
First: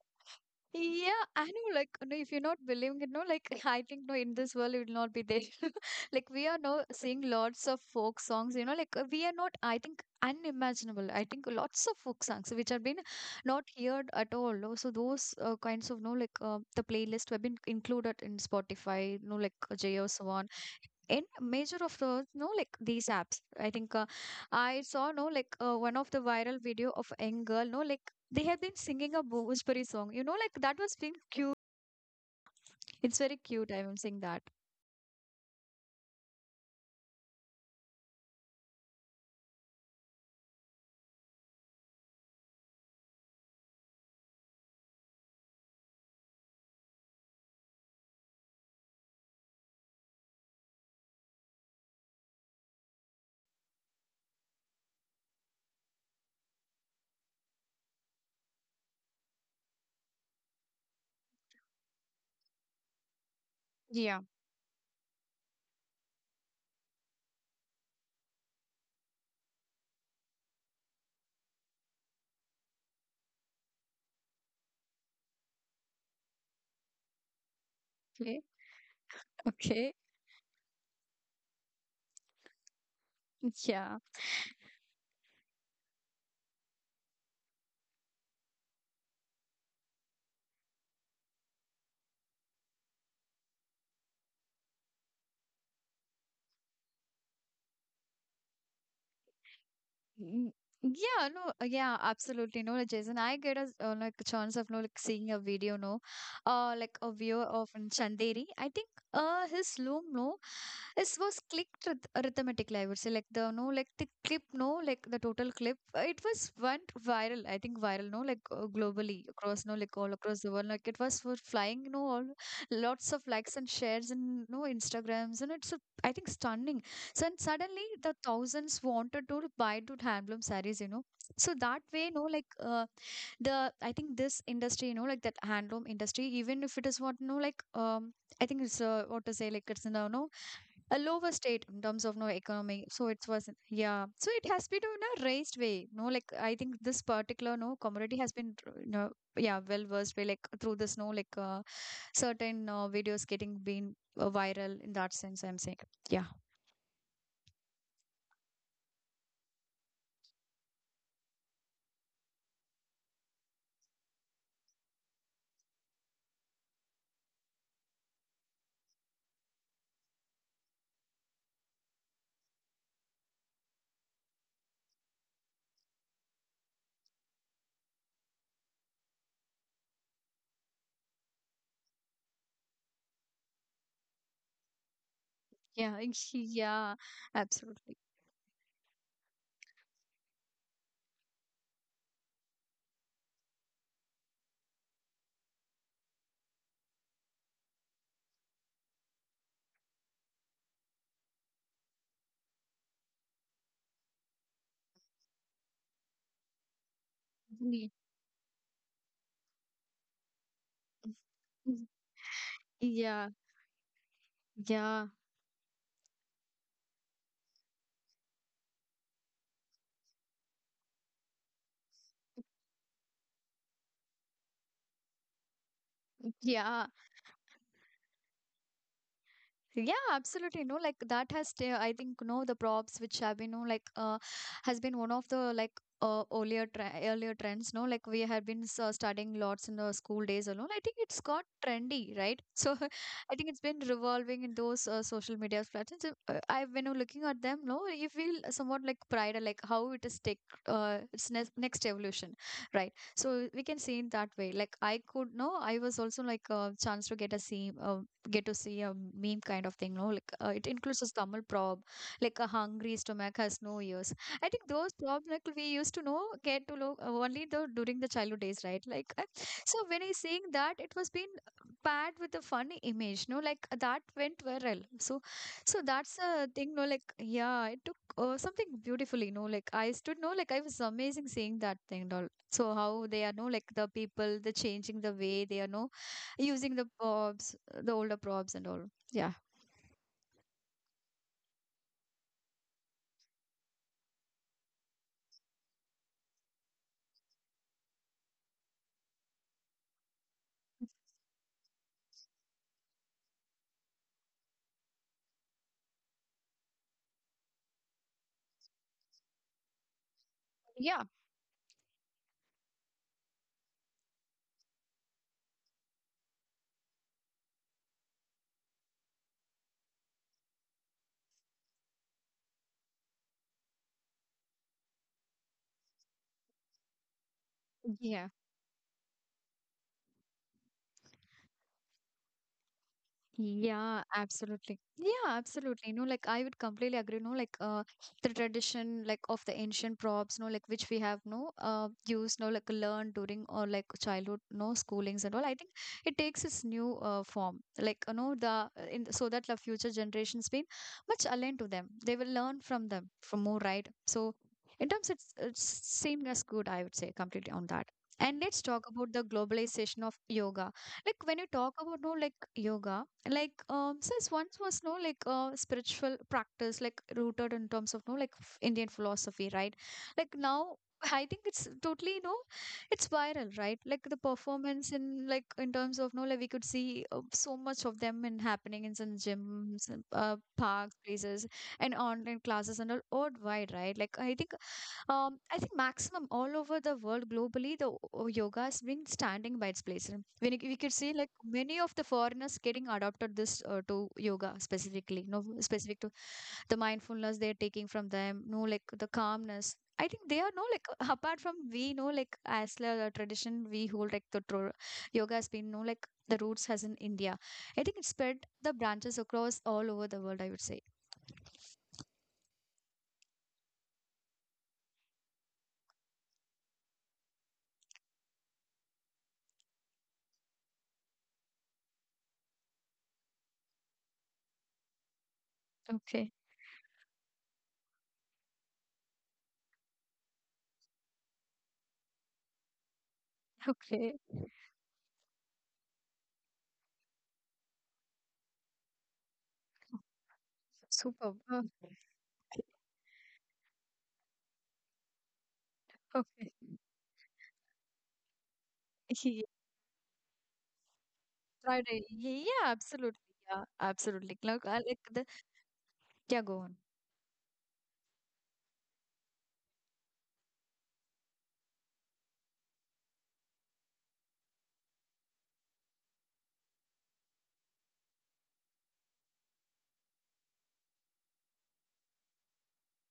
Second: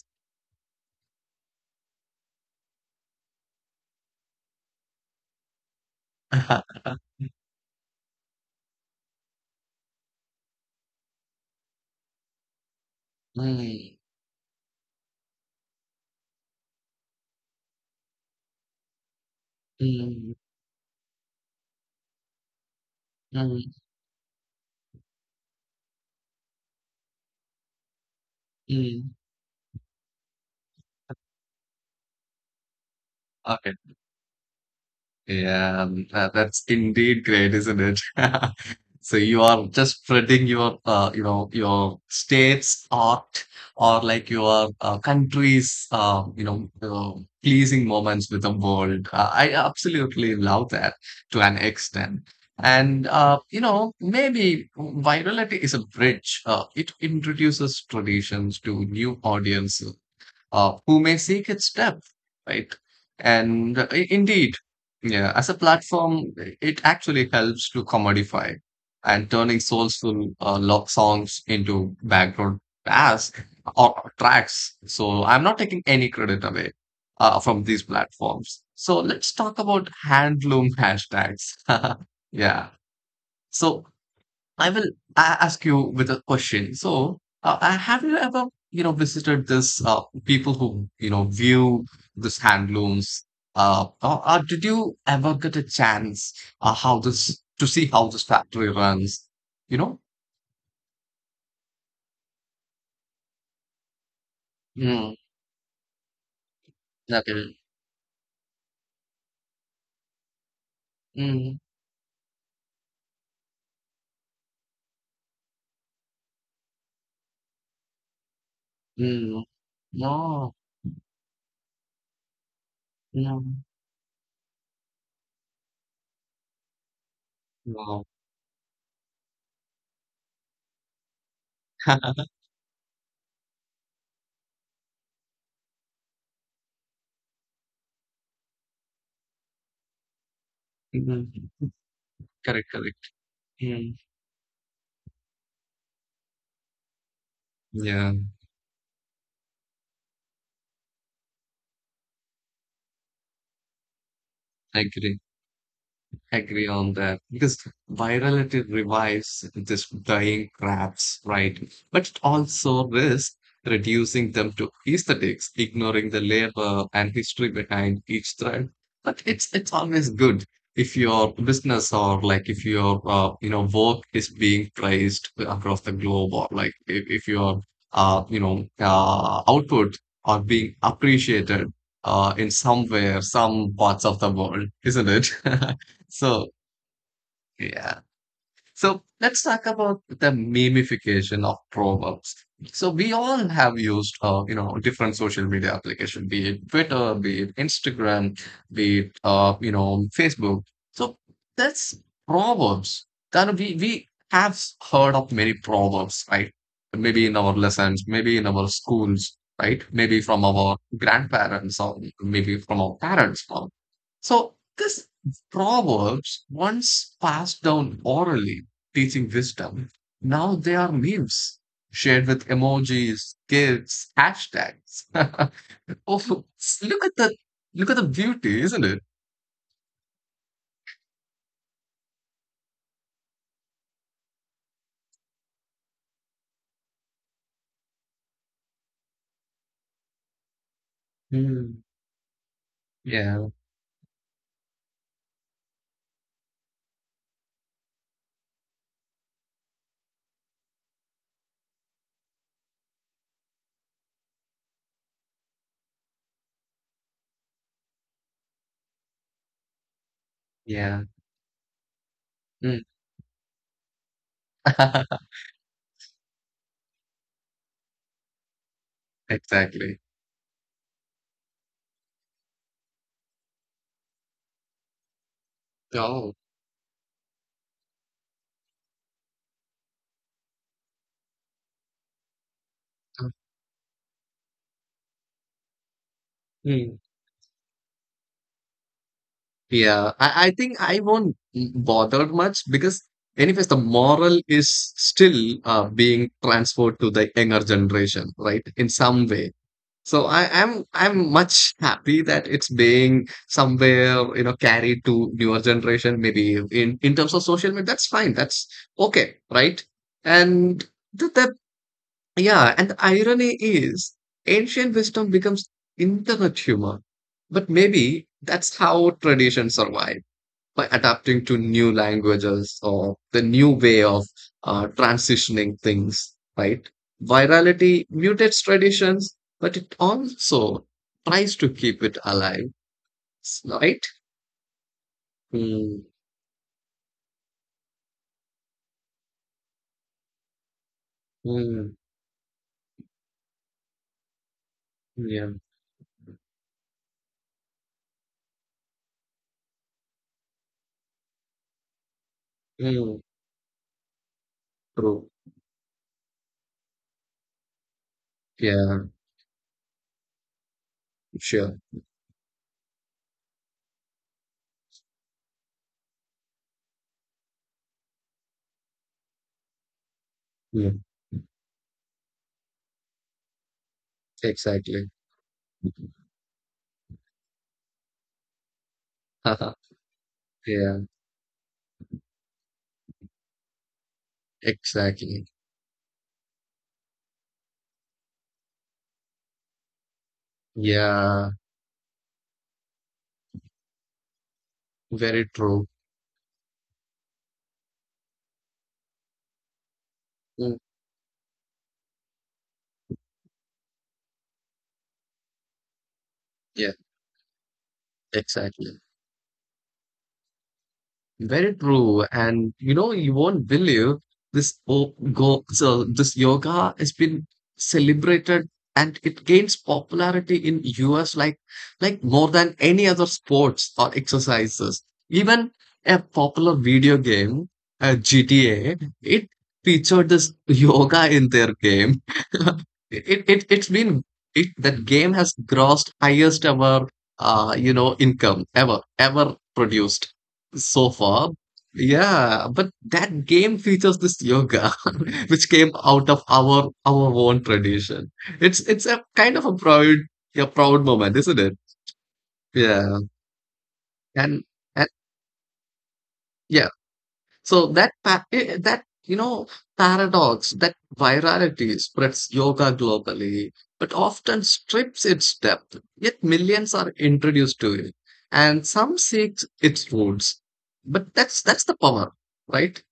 S1: Yeah, I know. Like, no, if you're not believing it, no, like, I think, no, in this world, it will not be there. Like, we are now seeing lots of folk songs, you know, like, we are not, I think, unimaginable. I think lots of folk songs which have been not
S2: Mm,
S1: heard at all. No. So, those kinds of, no, like, the playlist have been included in Spotify, no, like, J.O
S2: mm,
S1: in major of those no like these apps, I think I saw no like one of the viral video of a young girl no like they have been
S2: mm,
S1: singing a Bhojpuri song you know like that was being cute. It's very cute, I
S2: mm.
S1: am saying that.
S2: Yeah, that's indeed great, isn't it? So you are just spreading your, your state's art or like your country's, pleasing moments with the world. I absolutely love that to an extent. And you know, maybe virality is a bridge. It introduces traditions to new audiences who may seek its depth, right? And
S1: Yeah.
S2: indeed, yeah, as a platform, it actually helps to commodify and turning soulful love songs into background tasks or tracks. So I'm not taking any credit away from these
S1: Okay.
S2: platforms. So let's talk about
S1: Okay.
S2: handloom hashtags. Yeah. So
S1: Yeah.
S2: I will ask you with a question. So, have you ever, visited this people who, view this handlooms? Or did you ever get a chance how this to see how this factory runs? You know?
S1: Mm. Yeah, no, yeah, absolutely. No, like, Jason, I get a like a chance of no like
S2: Mm,
S1: seeing a video, no, like a view
S2: okay.
S1: of in Chanderi. I think his loom, no, this was
S2: Mm,
S1: clicked ryth rhythmically. I would say like the no like the clip, no, like the total clip. It was went viral. I think viral, no, like globally
S2: mm,
S1: across, no, like all across the
S2: no,
S1: world. Like it was for flying, no, all lots of
S2: no,
S1: likes and shares and no Instagrams, and it's a, I think stunning. So and suddenly
S2: no.
S1: the thousands wanted to buy to handloom sarees, you know. So that way, no, like the I think this industry, you know, like that handloom industry, even if it is what no, like I think it's what to say, like it's in the no a lower
S2: Mm,
S1: state in terms of no
S2: correct,
S1: economy.
S2: correct.
S1: So it was
S2: Mm,
S1: yeah. So it has been in a raised way. No, like I think this particular no
S2: yeah,
S1: commodity has been tr- you know yeah well versed way like through this no like certain videos getting been viral
S2: I
S1: in that
S2: agree.
S1: sense. I'm saying yeah.
S2: Agree on that because virality revives this dying crafts, right? But it also risks reducing them to aesthetics, ignoring the labor and history behind each thread. But it's always good if your business or like if your work is being praised across the globe or like if your output are being appreciated in somewhere, some parts of the world, isn't it?
S1: Yeah, ex-
S2: So
S1: yeah, absolutely.
S2: yeah, so let's talk about the memification of proverbs. So we all have used, different social media application, be it Twitter, be it Instagram, be it, Facebook. So that's proverbs. That we have heard of many proverbs, right? Maybe in our
S1: Mm,
S2: lessons, maybe in our schools, right? Maybe from our grandparents
S1: mm.
S2: or maybe from our
S1: Yeah,
S2: parents. Or so this
S1: yeah,
S2: proverbs once passed down orally teaching wisdom. Now they are memes shared with emojis, gifs, hashtags. Oh,
S1: yeah.
S2: look at the look at the beauty, isn't it?
S1: Yeah, absolutely. No, like that has, I think, no, the props which have been, no, like, has been one of the like earlier trends. No, like we had been studying lots in the school days alone. I think it's got
S2: Mm,
S1: trendy, right? So I
S2: yeah,
S1: think it's been revolving in those social media platforms. I have been looking at them, no, you feel somewhat like pride, like how it is take its next evolution, right? So we can see in that way. Like I could, no, I was also like a chance to get a see get to see a meme kind of thing no like it includes
S2: yeah.
S1: this Tamil prob like a
S2: Mm.
S1: hungry stomach has no ears. I think those probs like we used to know get to know only the during the childhood days right like so when
S2: Exactly.
S1: I seeing that it was been paired with a funny image no like that went viral. So so that's
S2: Oh.
S1: a thing no like yeah it took something beautifully no like I stood no like I was amazing seeing that thing and all. So how they
S2: uh,
S1: are no like the people the changing the way they are no using the
S2: mm.
S1: props, the older props and all. Yeah.
S2: Yeah, I think I won't bother much because anyways the moral is still being transferred to the younger generation, right? In some way, so I'm much happy that it's being somewhere carried to newer generation. Maybe in terms of social media, that's fine. That's okay, right? And
S1: Yeah,
S2: the yeah, and the irony is ancient wisdom becomes internet humor. But maybe that's how tradition survives by adapting to new languages or the new way of transitioning things, right? Virality
S1: yeah.
S2: mutates traditions, but it also tries to keep it alive,
S1: Yeah,
S2: right?
S1: absolutely. Yeah, absolutely.
S2: Mm,
S1: No, like I would completely agree. No, like the tradition, like of the ancient props, no, like which we have no
S2: mm,
S1: used, no, like learned during or like childhood, no schoolings and all.
S2: yeah,
S1: I think it takes its new form, like you know the in the- so that the future generations been much aligned to them. They will learn from them
S2: mm,
S1: from more right. So in terms,
S2: true.
S1: it's same as good. I would say completely on that. And let's talk
S2: Yeah,
S1: about the globalization of yoga. Like when you talk
S2: sure.
S1: about no like yoga like since once was no like spiritual practice like rooted in terms of no like Indian philosophy right like now
S2: Mm,
S1: I think it's totally no it's viral right like the performance
S2: exactly.
S1: in like in terms of no like we could see so much of them in happening in some
S2: Haha,
S1: gyms and, parks
S2: yeah,
S1: places and online classes and all worldwide right like I think
S2: exactly.
S1: I think maximum all over the world globally, the yoga has been standing by its place. When you- we could see like
S2: Yeah,
S1: many of the foreigners getting adopted this to yoga specifically,
S2: very
S1: no
S2: true.
S1: specific to the mindfulness they're taking from them, no like the calmness. I think they are no
S2: Mm,
S1: like apart from we know like as the tradition we hold like the yoga has been no like the roots has
S2: yeah,
S1: in India. I think it spread the
S2: exactly.
S1: branches across all over the world. I would say.
S2: Very true. And you won't believe this. Oh, go so this yoga has been celebrated and it gains popularity in US like more than any other sports or exercises. Even a
S1: Okay.
S2: popular video game, GTA, it featured this yoga in their game. It it's
S1: Okay.
S2: been it, That game has grossed highest ever income ever produced so
S1: Super.
S2: far. Yeah, but that game features this yoga which came out of
S1: Okay.
S2: our own tradition. It's a
S1: Yeah.
S2: kind of a proud moment, isn't it?
S1: Friday. Yeah,
S2: Yeah,
S1: absolutely. Yeah, absolutely.
S2: and,
S1: Like, I like
S2: and
S1: the yeah, go on.
S2: yeah, so that pa- eh, eh, that you know paradox, that virality spreads yoga globally, but often strips its depth. Yet millions are introduced to it, and some seek its roots. But that's the power, right?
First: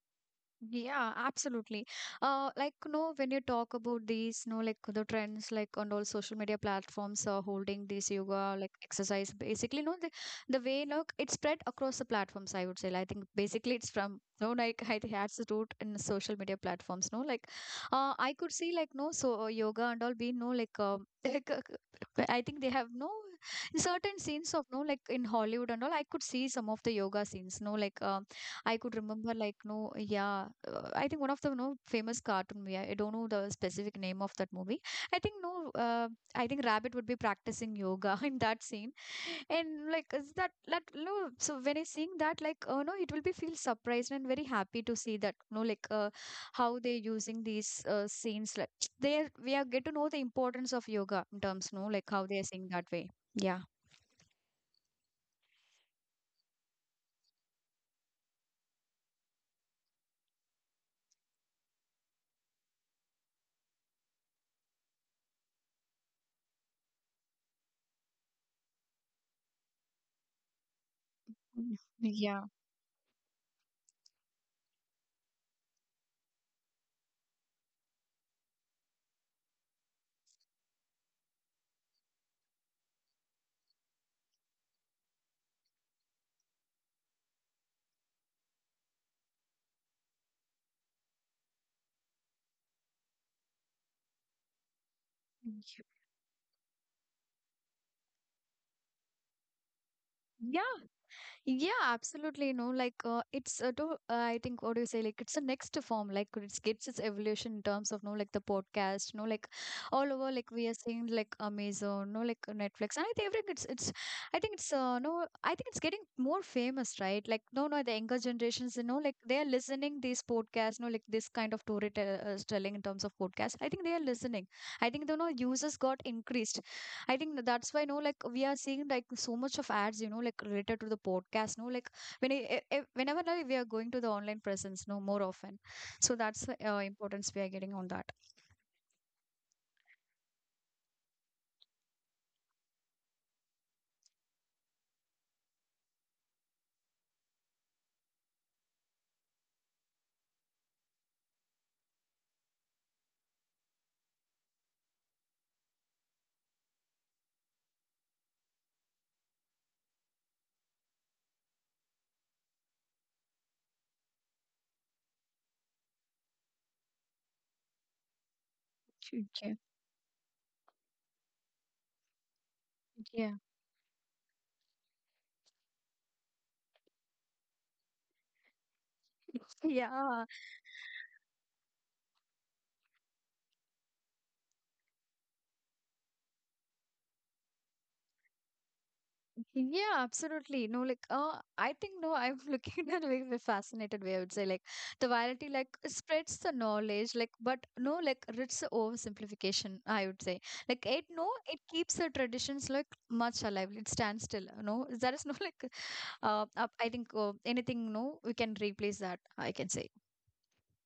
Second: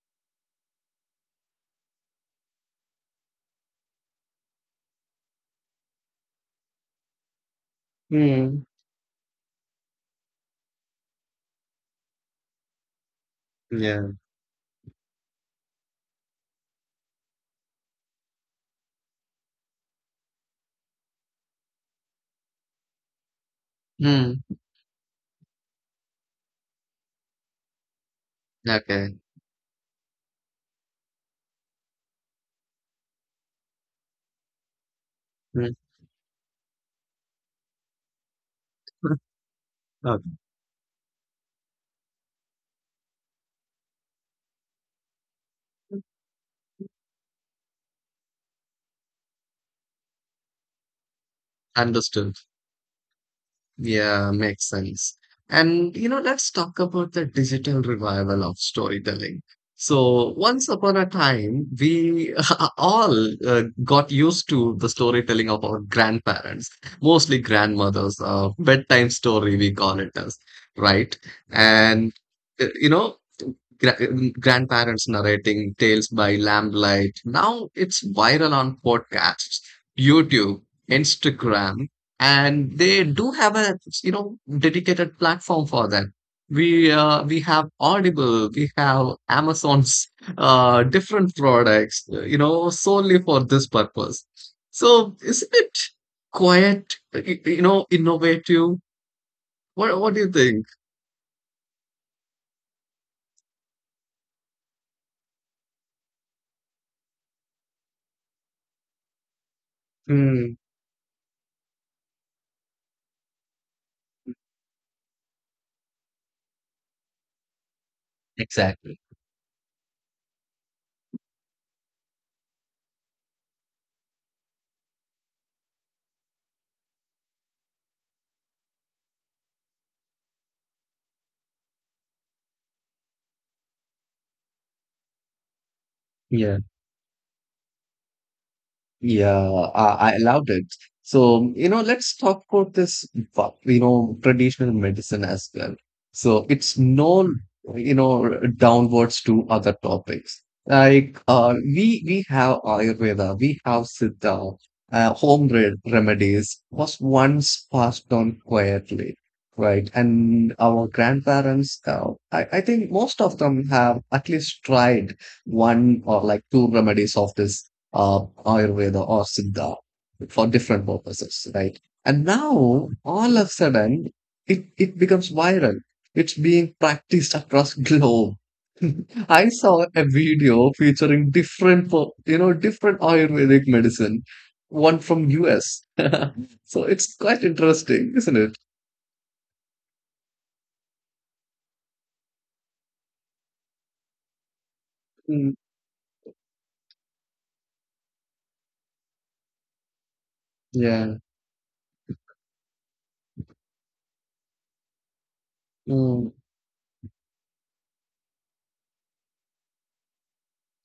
S1: Yeah, absolutely. Like, no, when you talk about these, no, like the trends, like on all social media platforms are holding this yoga,
S2: Hmm.
S1: like exercise, basically, no, the way, look, it spread across the platforms, I would say. Like, I think basically it's
S2: Yeah.
S1: from, no, like, I think it has the root in the social media platforms, no, like, I could see, like, no, so yoga and all being, no, like, like, I think they have no certain
S2: Hmm.
S1: scenes of, no, like in Hollywood and all, I could see some of the yoga scenes, no, like, I could
S2: Okay.
S1: remember like no, yeah, I think one of the no famous cartoon movie. I don't know the specific name of that movie. I think no,
S2: Hmm.
S1: I think Rabbit would be practicing yoga in that scene, and like
S2: Okay.
S1: is that that no. So when I seeing that, like oh no, it will be feel surprised and very happy to see that no, like how they using these scenes. Like they we are get to know the importance of yoga in terms no, like how they
S2: Understood.
S1: are seeing that way. Yeah.
S2: Yeah, makes sense. And let's talk about the digital revival of storytelling. So, once upon a time, we all got used to the storytelling of our grandparents, mostly grandmothers, bedtime story, we call it as, right?
S1: Mm.
S2: And
S1: Yeah.
S2: you know, gra- grandparents narrating tales by lamplight. Now it's viral on podcasts, YouTube, Instagram, and they do have a dedicated platform for that. We have audible, we have amazon's different products solely for this purpose. So isn't it
S1: Y-
S2: quite innovative? What do you think?
S1: Yeah. Yeah, absolutely. No, like it's to I think what do you say? Like it's a next form. Like it's gets its evolution in terms of no, like the podcast. No, like all over. Like
S2: Mm,
S1: we are seeing like Amazon. No, like Netflix. And I think everything it's. I think it's no. I think it's getting more famous, right? Like no, no, the younger generations. You know,
S2: exactly.
S1: like they are listening these podcasts. No, like this kind of storytelling in terms of podcasts. I think they are listening. I think the no users got increased. I think that's why no, like we are seeing like so much of ads, you know, like related to the podcast. No, like when I, whenever like, we are going to the online presence, no more often. So that's the
S2: Yeah.
S1: importance we are getting on that.
S2: Yeah, I loved it. So, let's talk about this, traditional medicine as well. So it's no, you know, downwards to other topics. Like we have Ayurveda, we have Siddha, home re remedies was once passed on quietly, right? And our grandparents, I think most of them have at least tried one or like two remedies of this uh, Ayurveda or
S1: Okay.
S2: Siddha for different purposes, right? And now
S1: Yeah.
S2: all of a sudden, it becomes viral. It's being practiced across globe. I saw a
S1: Yeah.
S2: video featuring different, per- you know, different Ayurvedic medicine, one from US. So it's quite interesting, isn't it?
S1: Yeah, absolutely. No, like, I think no, I'm looking at a very a fascinated way. I would say like the virality
S2: Mm,
S1: like spreads the knowledge, like, but no, like it's a oversimplification. I would say like it
S2: yeah.
S1: no, it keeps the traditions like much alive. It stands still. No, there is no like,
S2: Mm.
S1: I think anything. No, we can replace that. I can say.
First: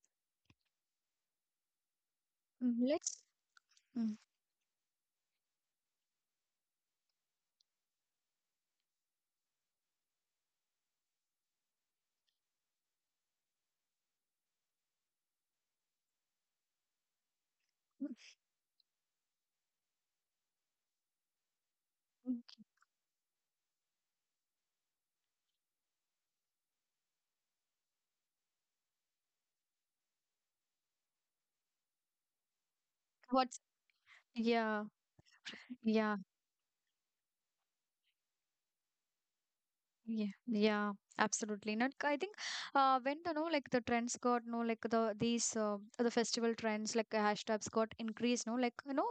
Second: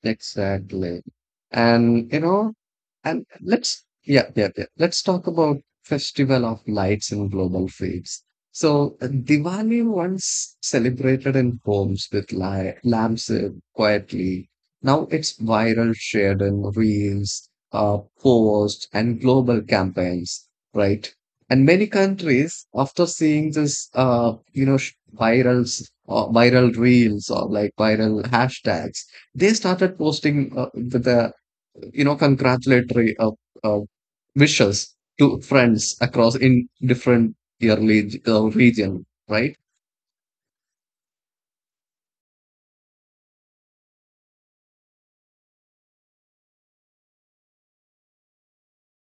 S2: Exactly. And you know,
S1: Mm, let's.
S2: and let's
S1: Mm.
S2: Yeah, yeah, yeah. Let's talk about Festival of Lights and global feeds. So Diwali once celebrated in homes with li lamps quietly. Now it's viral, shared in reels,
S1: Mm.
S2: posts, and global campaigns, right? And many
S1: Mm.
S2: countries, after seeing this, virals or viral reels or like viral hashtags, they started posting with the congratulatory
S1: What's,
S2: uh,
S1: yeah,
S2: wishes to friends
S1: yeah.
S2: across in different yearly region, right?
S1: Yeah, yeah, absolutely. Not, I think when the no like the trends got no like the these the festival trends like hashtags got increased. No, like you know,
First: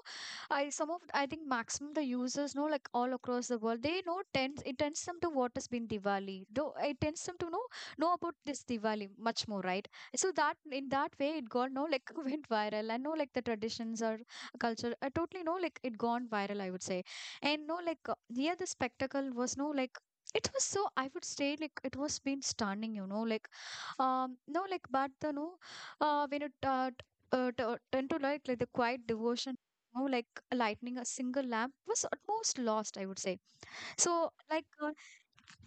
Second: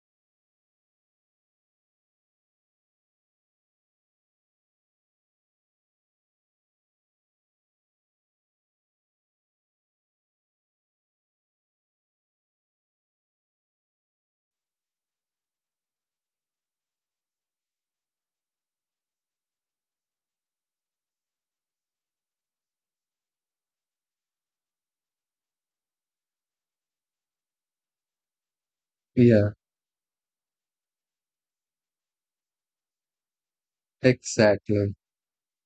S1: I some of I think maximum the users know like all across the world they know tends it tends them to what has been Diwali. Though it tends them to know about this Diwali much more, right? So that in that way it got no like went viral. I know like the traditions or culture. I totally know like it gone viral. I would say, and no like here the spectacle was no like it was, so I would say like it was been stunning, you know, like no like but the no when it tend to like the quiet
S2: Yeah,
S1: devotion, you know, like lightning a single lamp was almost lost, I would say. So like
S2: exactly.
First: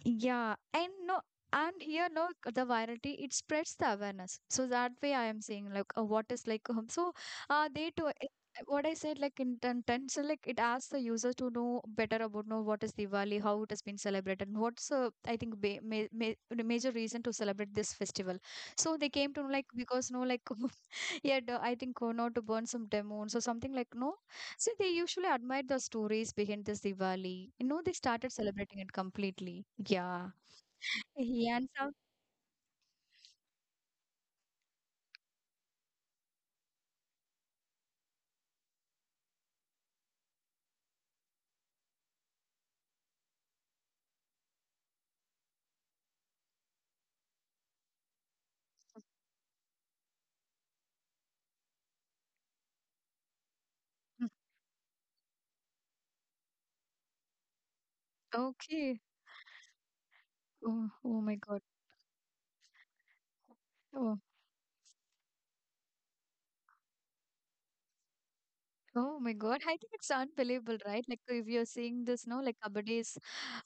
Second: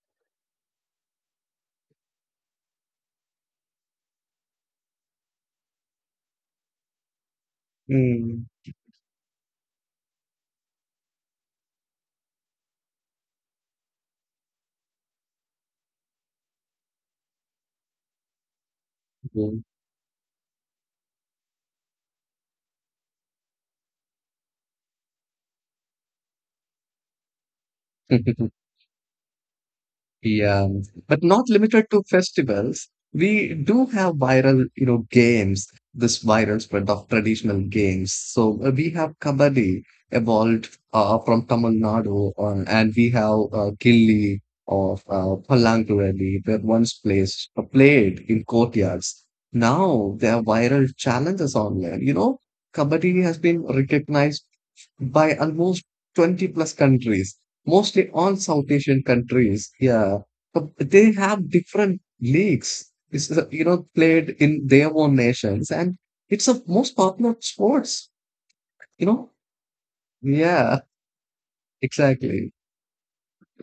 S1: yeah and no and here no the virality it spreads the awareness, so that way I am saying like what is like so they too
S2: Mm.
S1: what I said, like in terms, so, like it asks the user to know better about know what is Diwali, how it has been celebrated, and what's I think the major reason to celebrate this festival. So they came to know, like because no like yeah I think not to burn some demons or something like no. So they usually admired the stories behind this Diwali. You know they started
S2: Mm.
S1: celebrating it completely. Yeah.
S2: Yeah, but not
S1: Yeah. And
S2: limited
S1: so,
S2: to festivals. We do have viral, you know, games, this viral spread of traditional games. So we have Kabaddi evolved from Tamil Nadu, and we have Gilli of Palangurali that once played in courtyards. Now there are viral challenges online. Kabaddi has been
S1: mm,
S2: recognized by almost 20 plus countries, mostly all South
S1: okay.
S2: Asian countries. Yeah, but
S1: Oh,
S2: they
S1: oh my
S2: have
S1: God.
S2: different leagues. It's
S1: Oh.
S2: played in their own nations, and it's a most popular sports. You
S1: Oh my
S2: know,
S1: God. I think it's unbelievable,
S2: yeah,
S1: right? Like if you're seeing this, no, like
S2: exactly.
S1: Kabaddi is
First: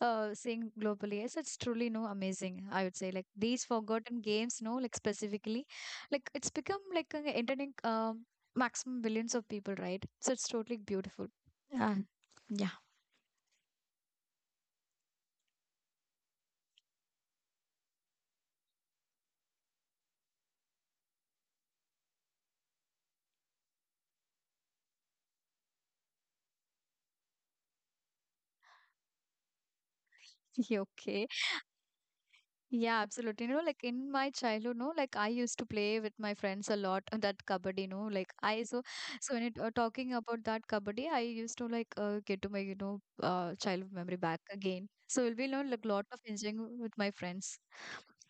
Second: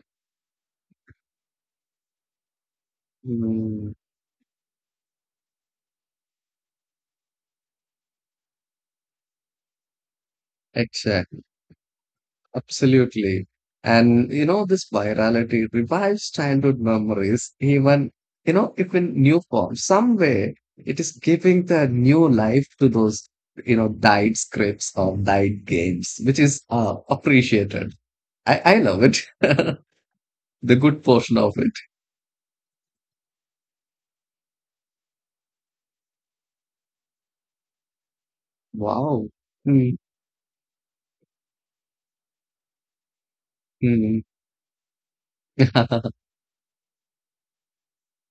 S1: seeing globally. Yes, it's truly no amazing, I would say. Like these
S2: Mm,
S1: forgotten games, no, like specifically. Like it's become like an entertaining maximum billions of people, right? So it's totally beautiful.
S2: exactly.
S1: Uh, yeah.
S2: Absolutely. And this virality revives childhood memories, even, if in new form. Some way it is giving the new life to those, died scripts or died games, which is appreciated. I love it. The good
S1: Okay.
S2: portion of it.
S1: Yeah, absolutely. You know, like in my childhood, no, like I used to play with my friends a lot on that kabaddi, you know, like I so
S2: Wow.
S1: so when it, talking about that kabaddi, I used to like get to my you know childhood memory
S2: Mm-hmm.
S1: back again. So we'll be you know, like lot of enjoying with my friends.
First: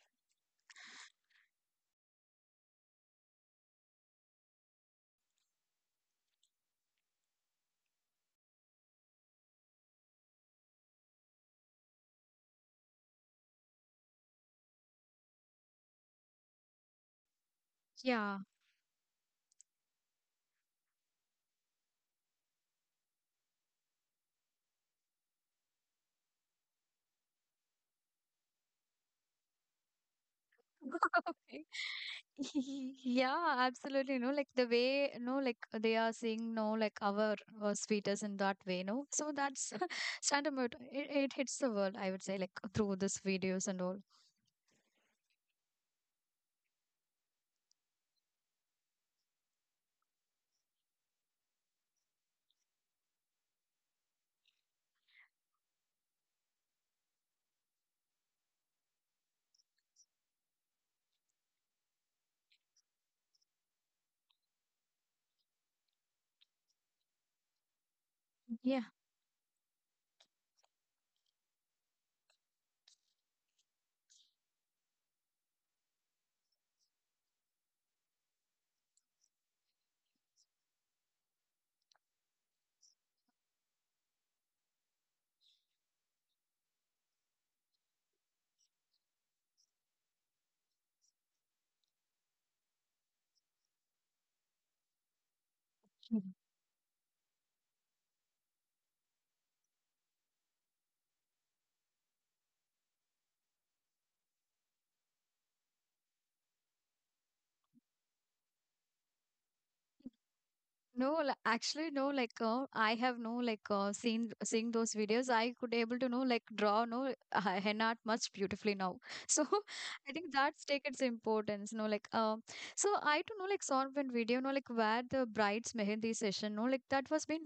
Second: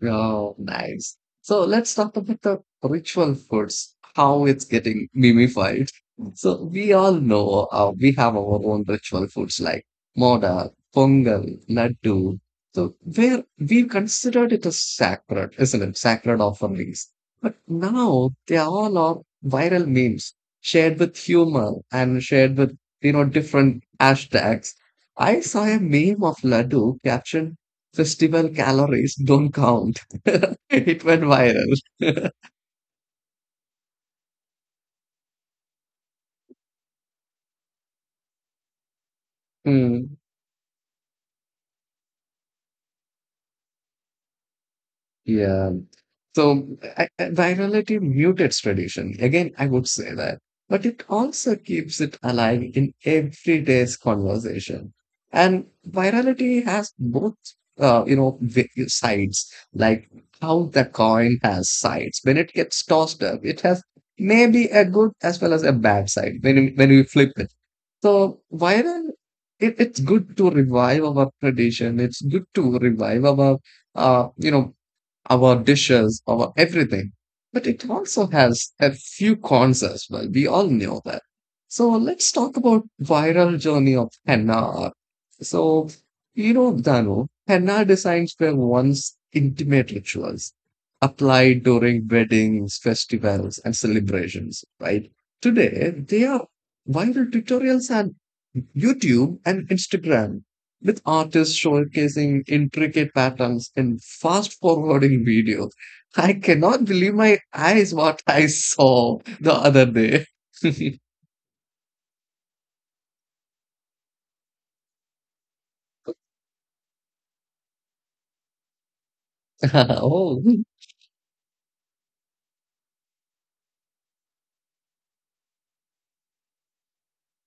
S2: Oh, nice. So let's talk about the ritual foods, how it's getting mimified. So we all know we have our own ritual foods like moda, pongal, laddu. So where we considered it as sacred, isn't it? Sacred offerings. But now
S1: Yeah.
S2: they all are viral memes shared with humor and shared with, different hashtags. I saw a meme of laddu captioned "Festival calories don't count." It went
S1: Okay.
S2: viral.
S1: Yeah, absolutely. No, like the way, no, like they are seeing, no, like our sweeters in that way, no. So that's
S2: Mm,
S1: standard mode. It hits the world, I would say, like through these videos and all.
S2: yeah. So I, virality mutates tradition. Again, I would say that. But it also keeps it alive in everyday's conversation. And virality has both, sides, like how the coin has sides. When it gets tossed up, it has maybe a good as well as a bad side when, when we flip it. So
S1: Yeah.
S2: viral, it's good to revive our tradition. It's good to revive uh, you know, our dishes, our everything. But it also has a few cons as well. We all know that. So let's talk about viral journey of henna art. So, Dano, henna designs were once intimate rituals applied during weddings, festivals, and celebrations, right? Today, they are viral tutorials and YouTube and Instagram, with artists showcasing intricate patterns in fast forwarding videos. I cannot believe my eyes what I saw the other day.
S1: No, actually, no. Like, I have no like seen seeing those videos. I could able to know like draw no henna art much beautifully now. So, I think
S2: Oh,
S1: that's take its importance. No, like so I don't know like saw one video. No, like where the bride's mehendi session. No, like that was been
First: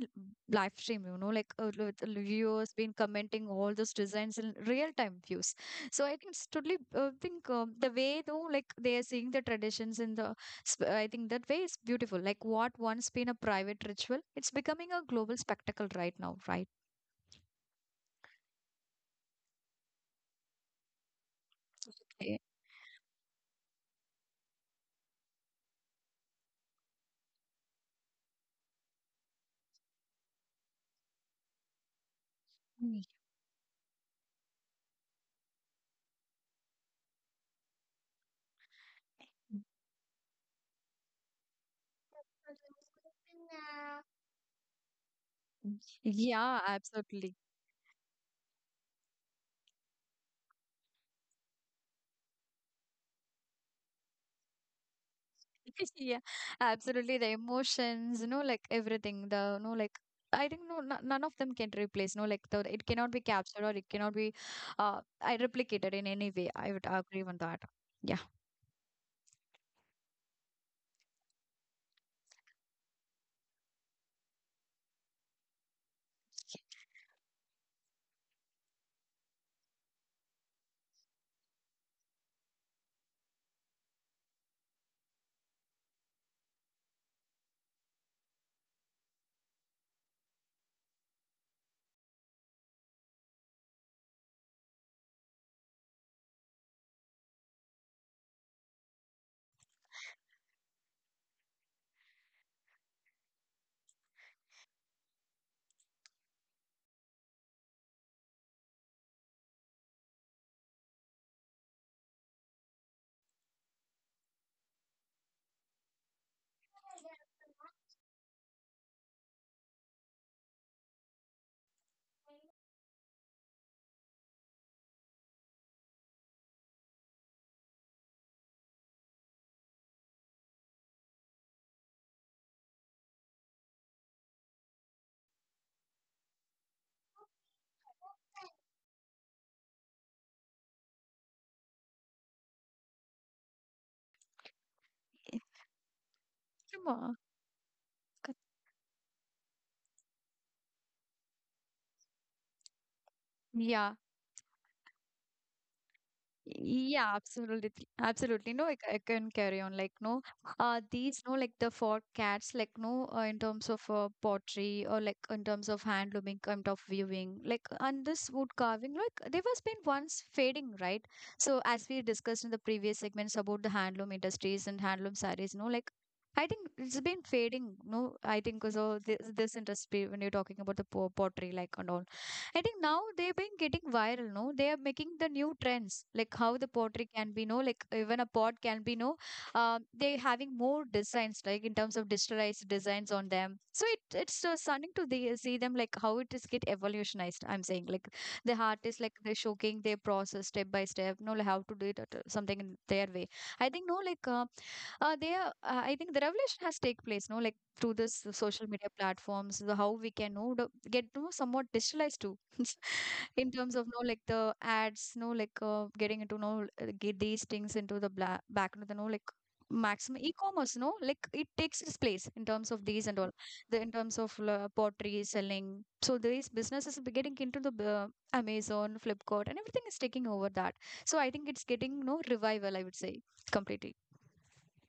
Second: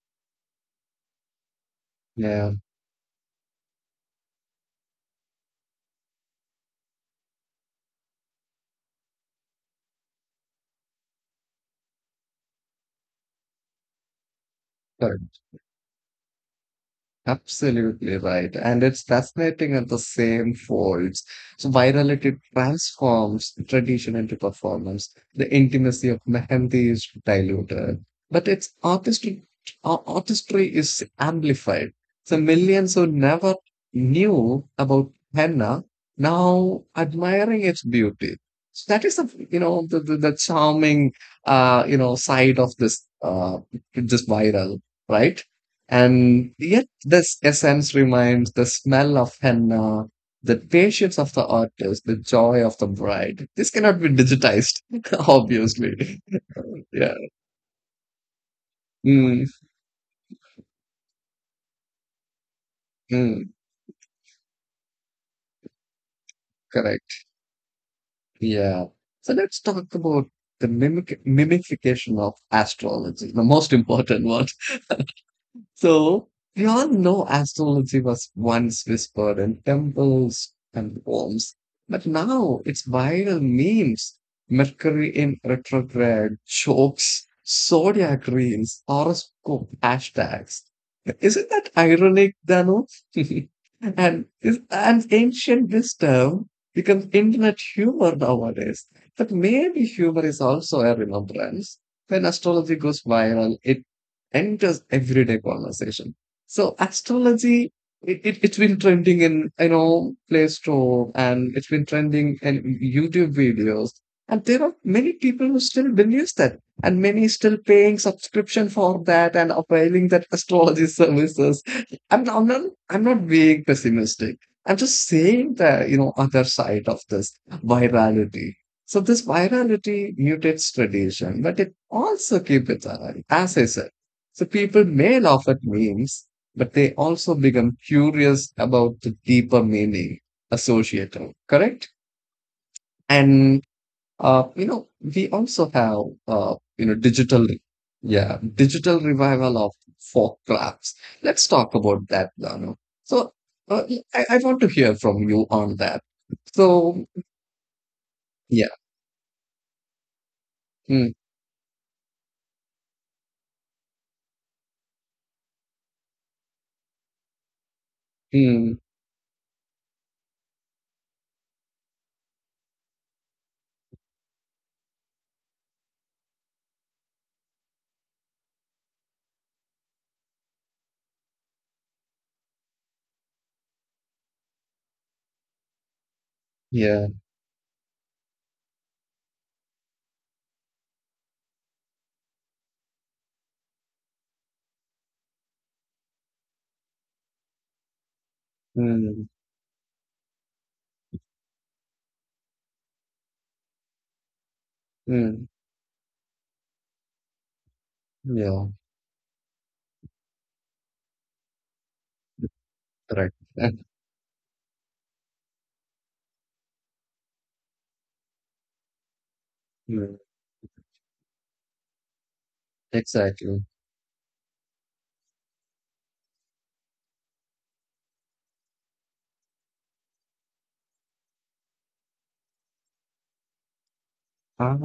S1: live stream. You know, like with the
S2: yeah,
S1: viewers been commenting all those designs in real time views. So I think it's totally think the way though like they are seeing the traditions in the I think that way is beautiful. Like what once been a private ritual, it's becoming a global
S2: correct.
S1: spectacle right now, right?
S2: Absolutely right. And it's fascinating at the same folds. So virality
S1: Eh,
S2: transforms tradition into performance. The intimacy of Mehendi is diluted, but its artistic artistry is amplified. So millions
S1: mm.
S2: who never knew about henna now admiring its beauty. So that is the you
S1: Hmm.
S2: know the, the, the charming side of this just viral, right? And
S1: Yeah,
S2: yet,
S1: absolutely.
S2: this essence remains: the smell of henna, the patience of the artist, the joy of the bride. This cannot be digitized, obviously.
S1: Yeah,
S2: Yeah.
S1: absolutely. The emotions, you know, like everything.
S2: Mm,
S1: The no, like I think no, none of them can replace. No, like the it cannot be
S2: mm,
S1: captured or it cannot be, I replicated in any way. I would agree
S2: correct.
S1: on that. Yeah.
S2: Yeah. So let's talk about the mimic mimification of astrology, the most important one. So we all know astrology was once whispered in temples and homes, but now it's viral memes. Mercury in retrograde, jokes, zodiac reels, horoscope hashtags. Isn't that ironic, Dano? and is an ancient wisdom becomes internet humor nowadays. But maybe humor is also a remembrance. When astrology goes viral, it enters everyday conversation. So astrology, it's been trending in, Play Store and it's been trending in YouTube videos. And there are many people who still believes that and many still paying subscription for that and availing that astrology services. I'm, not- I'm not, I'm not being pessimistic. I'm just saying the, other side of this virality. So this virality mutates tradition, but it also keeps it alive, as I said. So people may laugh at memes, but they also become curious about the deeper meaning associated, correct? And we
S1: Eh,
S2: also have uh, you
S1: come
S2: know,
S1: on.
S2: digital, yeah, digital revival of folk crafts. Let's talk about that, Dano. So uh,
S1: Yeah.
S2: I want to hear from you on that. So
S1: Yeah, absolutely, absolutely. No,
S2: yeah,
S1: I, I can carry on. Like, no,
S2: mm,
S1: these, no, like the for cats, like, no, in terms of pottery or like in terms of hand looming, kind of viewing, like, and this wood
S2: mm,
S1: carving, like, they was been once fading, right? So, as we discussed in the previous segments about the handloom industries and handloom sarees, no, like, I think it's been fading. No, I think so. This industry, when you're talking about the pottery, like, and all. I think now they've been getting viral, no? They are making the new trends, like how the
S2: yeah,
S1: pottery can be, no? Like even a pot can be, no? They're having more designs, like in terms of digitalized designs on them. So it it's stunning to the, see them, like how it is get evolutionized. I'm saying, like the artists, like
S2: mm,
S1: they're showing their process step by step, no? Like how to do it, at, something in their way. I think, no? Like they
S2: mm,
S1: are I think the revolution has take place no like through this social
S2: yeah,
S1: media platforms the how we can know get to know somewhat digitalized too.
S2: correct.
S1: In terms of no like the ads no like getting into no get these things into the back into the no like
S2: Mm,
S1: maximum e-commerce no like it takes its place in terms of these and all
S2: exactly.
S1: the in terms of pottery selling, so these businesses be getting into the Amazon, Flipkart, and everything is taking over that. So I think it's getting no revival, I would say, completely.
S2: Ah,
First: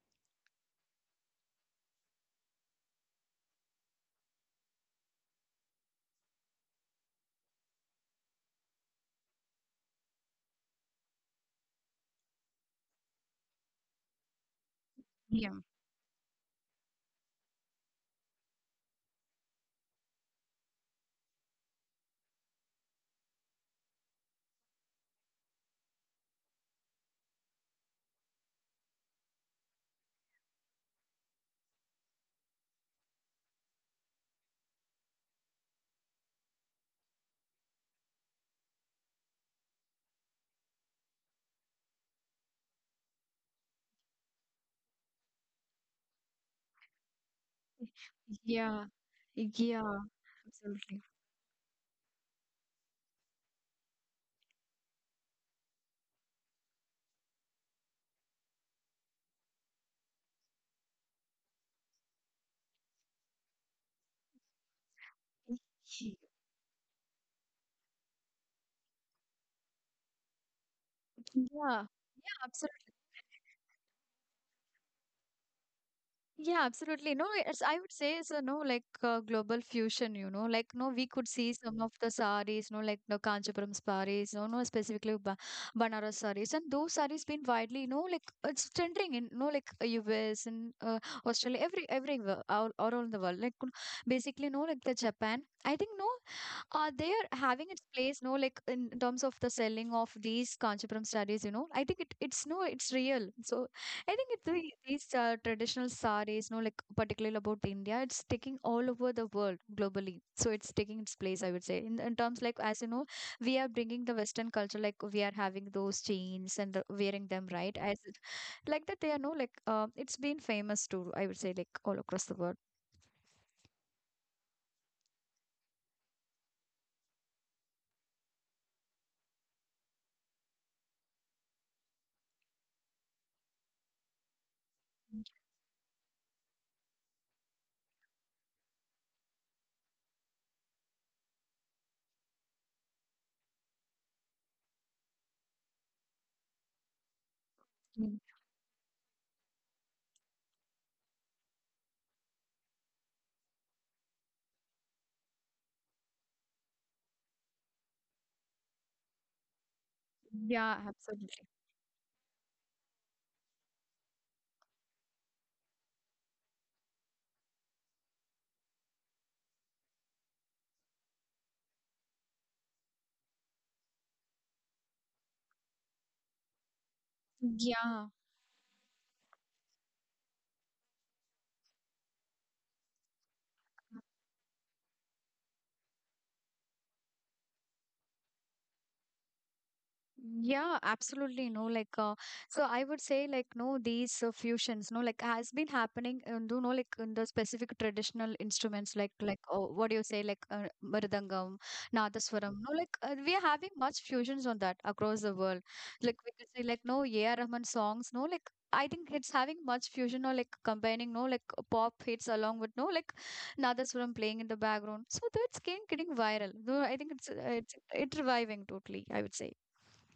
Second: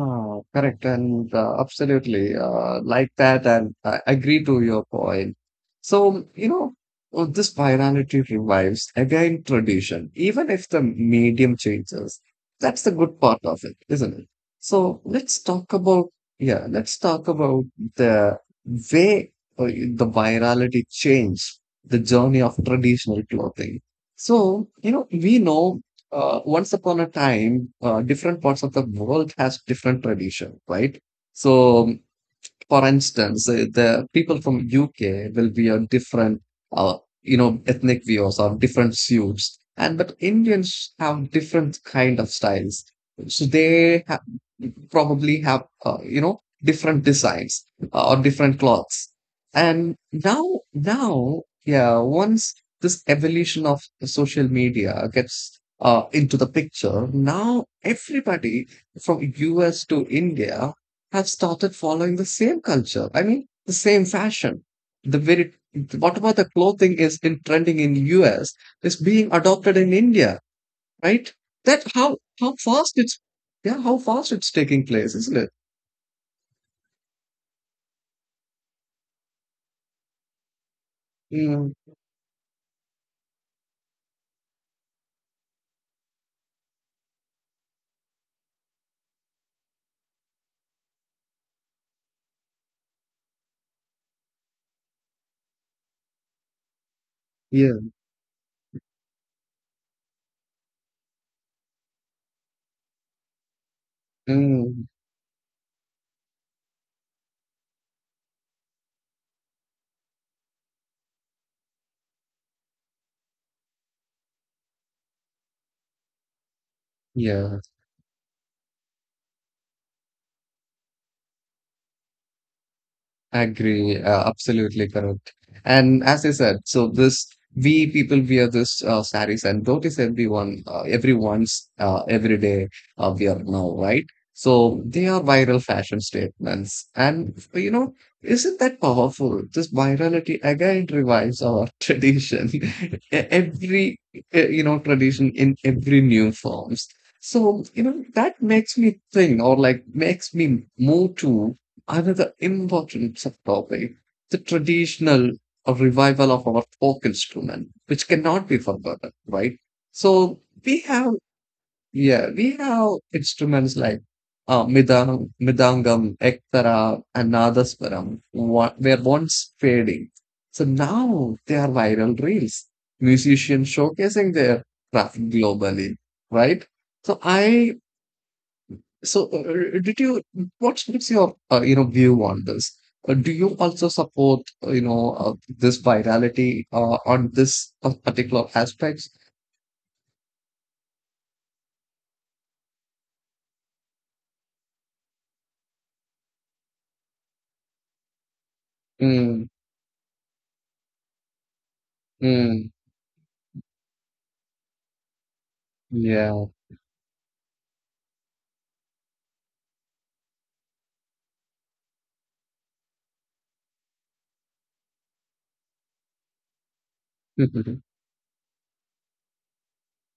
S2: correct. And Absolutely, like that. And I agree to your point. So, this virality revives again tradition, even if the medium changes. That's the good part of it, isn't it? So let's talk about the way the virality changed the journey of traditional clothing. So, you know, we know once upon a time, different parts of the world has different tradition, right? So, um, for instance, the people from UK will be on different, ethnic views or different suits, and but Indians have different kind of styles. So they ha Probably have different designs or different
S1: Yeah,
S2: clothes. And
S1: yeah,
S2: now,
S1: absolutely.
S2: now, yeah, once this evolution of social media gets into the picture, now everybody from US to India have started following the same culture. I mean, the same fashion. The very
S1: Yeah,
S2: Whatever the clothing is in trending in US is being adopted in India, right? That
S1: yeah,
S2: how fast
S1: absolutely.
S2: it's Yeah, how fast it's taking place, isn't it?
S1: Yeah, absolutely. No, it's, I would say it's a no, like global fusion, you know, like no, we could see
S2: Mm,
S1: some of the saris, no, like the Kanchipuram saris, no, no, specifically ba Banaras saris, and those saris been widely, you know, like it's trending in, no, like US and Australia, everywhere, all around the world, like you know, basically, no, like the Japan. I think no, they are having
S2: yeah,
S1: its place, no, like in terms of the selling of these Kanchipuram sarees, you know. I think it, it's no, it's real. So I think it's the,
S2: mm,
S1: these traditional sarees, no, like particularly about India, it's taking all over the world globally. So it's taking its place, I would say. In terms like, as you know, we are bringing the Western culture, like we are having those chains and the, wearing them,
S2: yeah.
S1: right? As like that, they are no, like it's been famous too, I would say, like all across the world.
S2: Agree, absolutely correct. And as I said, so this we people wear this saris and notice everyone, everyone's everyday wear now, right? So they are viral fashion statements, and you know, isn't that powerful? This virality again revives our tradition, every tradition in every new forms. So you know
S1: Mm.
S2: that makes me think, or like makes me move to another important subtopic, the traditional revival of our folk instrument, which cannot be forgotten, right? So we
S1: Yeah,
S2: have,
S1: absolutely.
S2: yeah, we have instruments like midang, midangam, ektara, and nadaswaram were once fading. So now they are viral reels, musicians showcasing their craft globally, right? So I
S1: Yeah.
S2: so, did you? What's your view on this? Do you also support this virality on this particular aspects?
S1: Yeah, absolutely. No, like, so I would say, like, no, these fusions, no, like, has been happening, do know, like, in the specific traditional instruments, like,
S2: Mm,
S1: oh, what do you say, like, mridangam, nadaswaram,
S2: mm,
S1: no, like, we are having much fusions on that across the world. Like, we
S2: yeah.
S1: could say, like, no, A.R. Rahman songs, no, like, I think it's having much fusion or like combining, no, like pop hits along with no, like nadaswaram playing in the background. So that's getting viral. Though I think it's it reviving totally, I would say.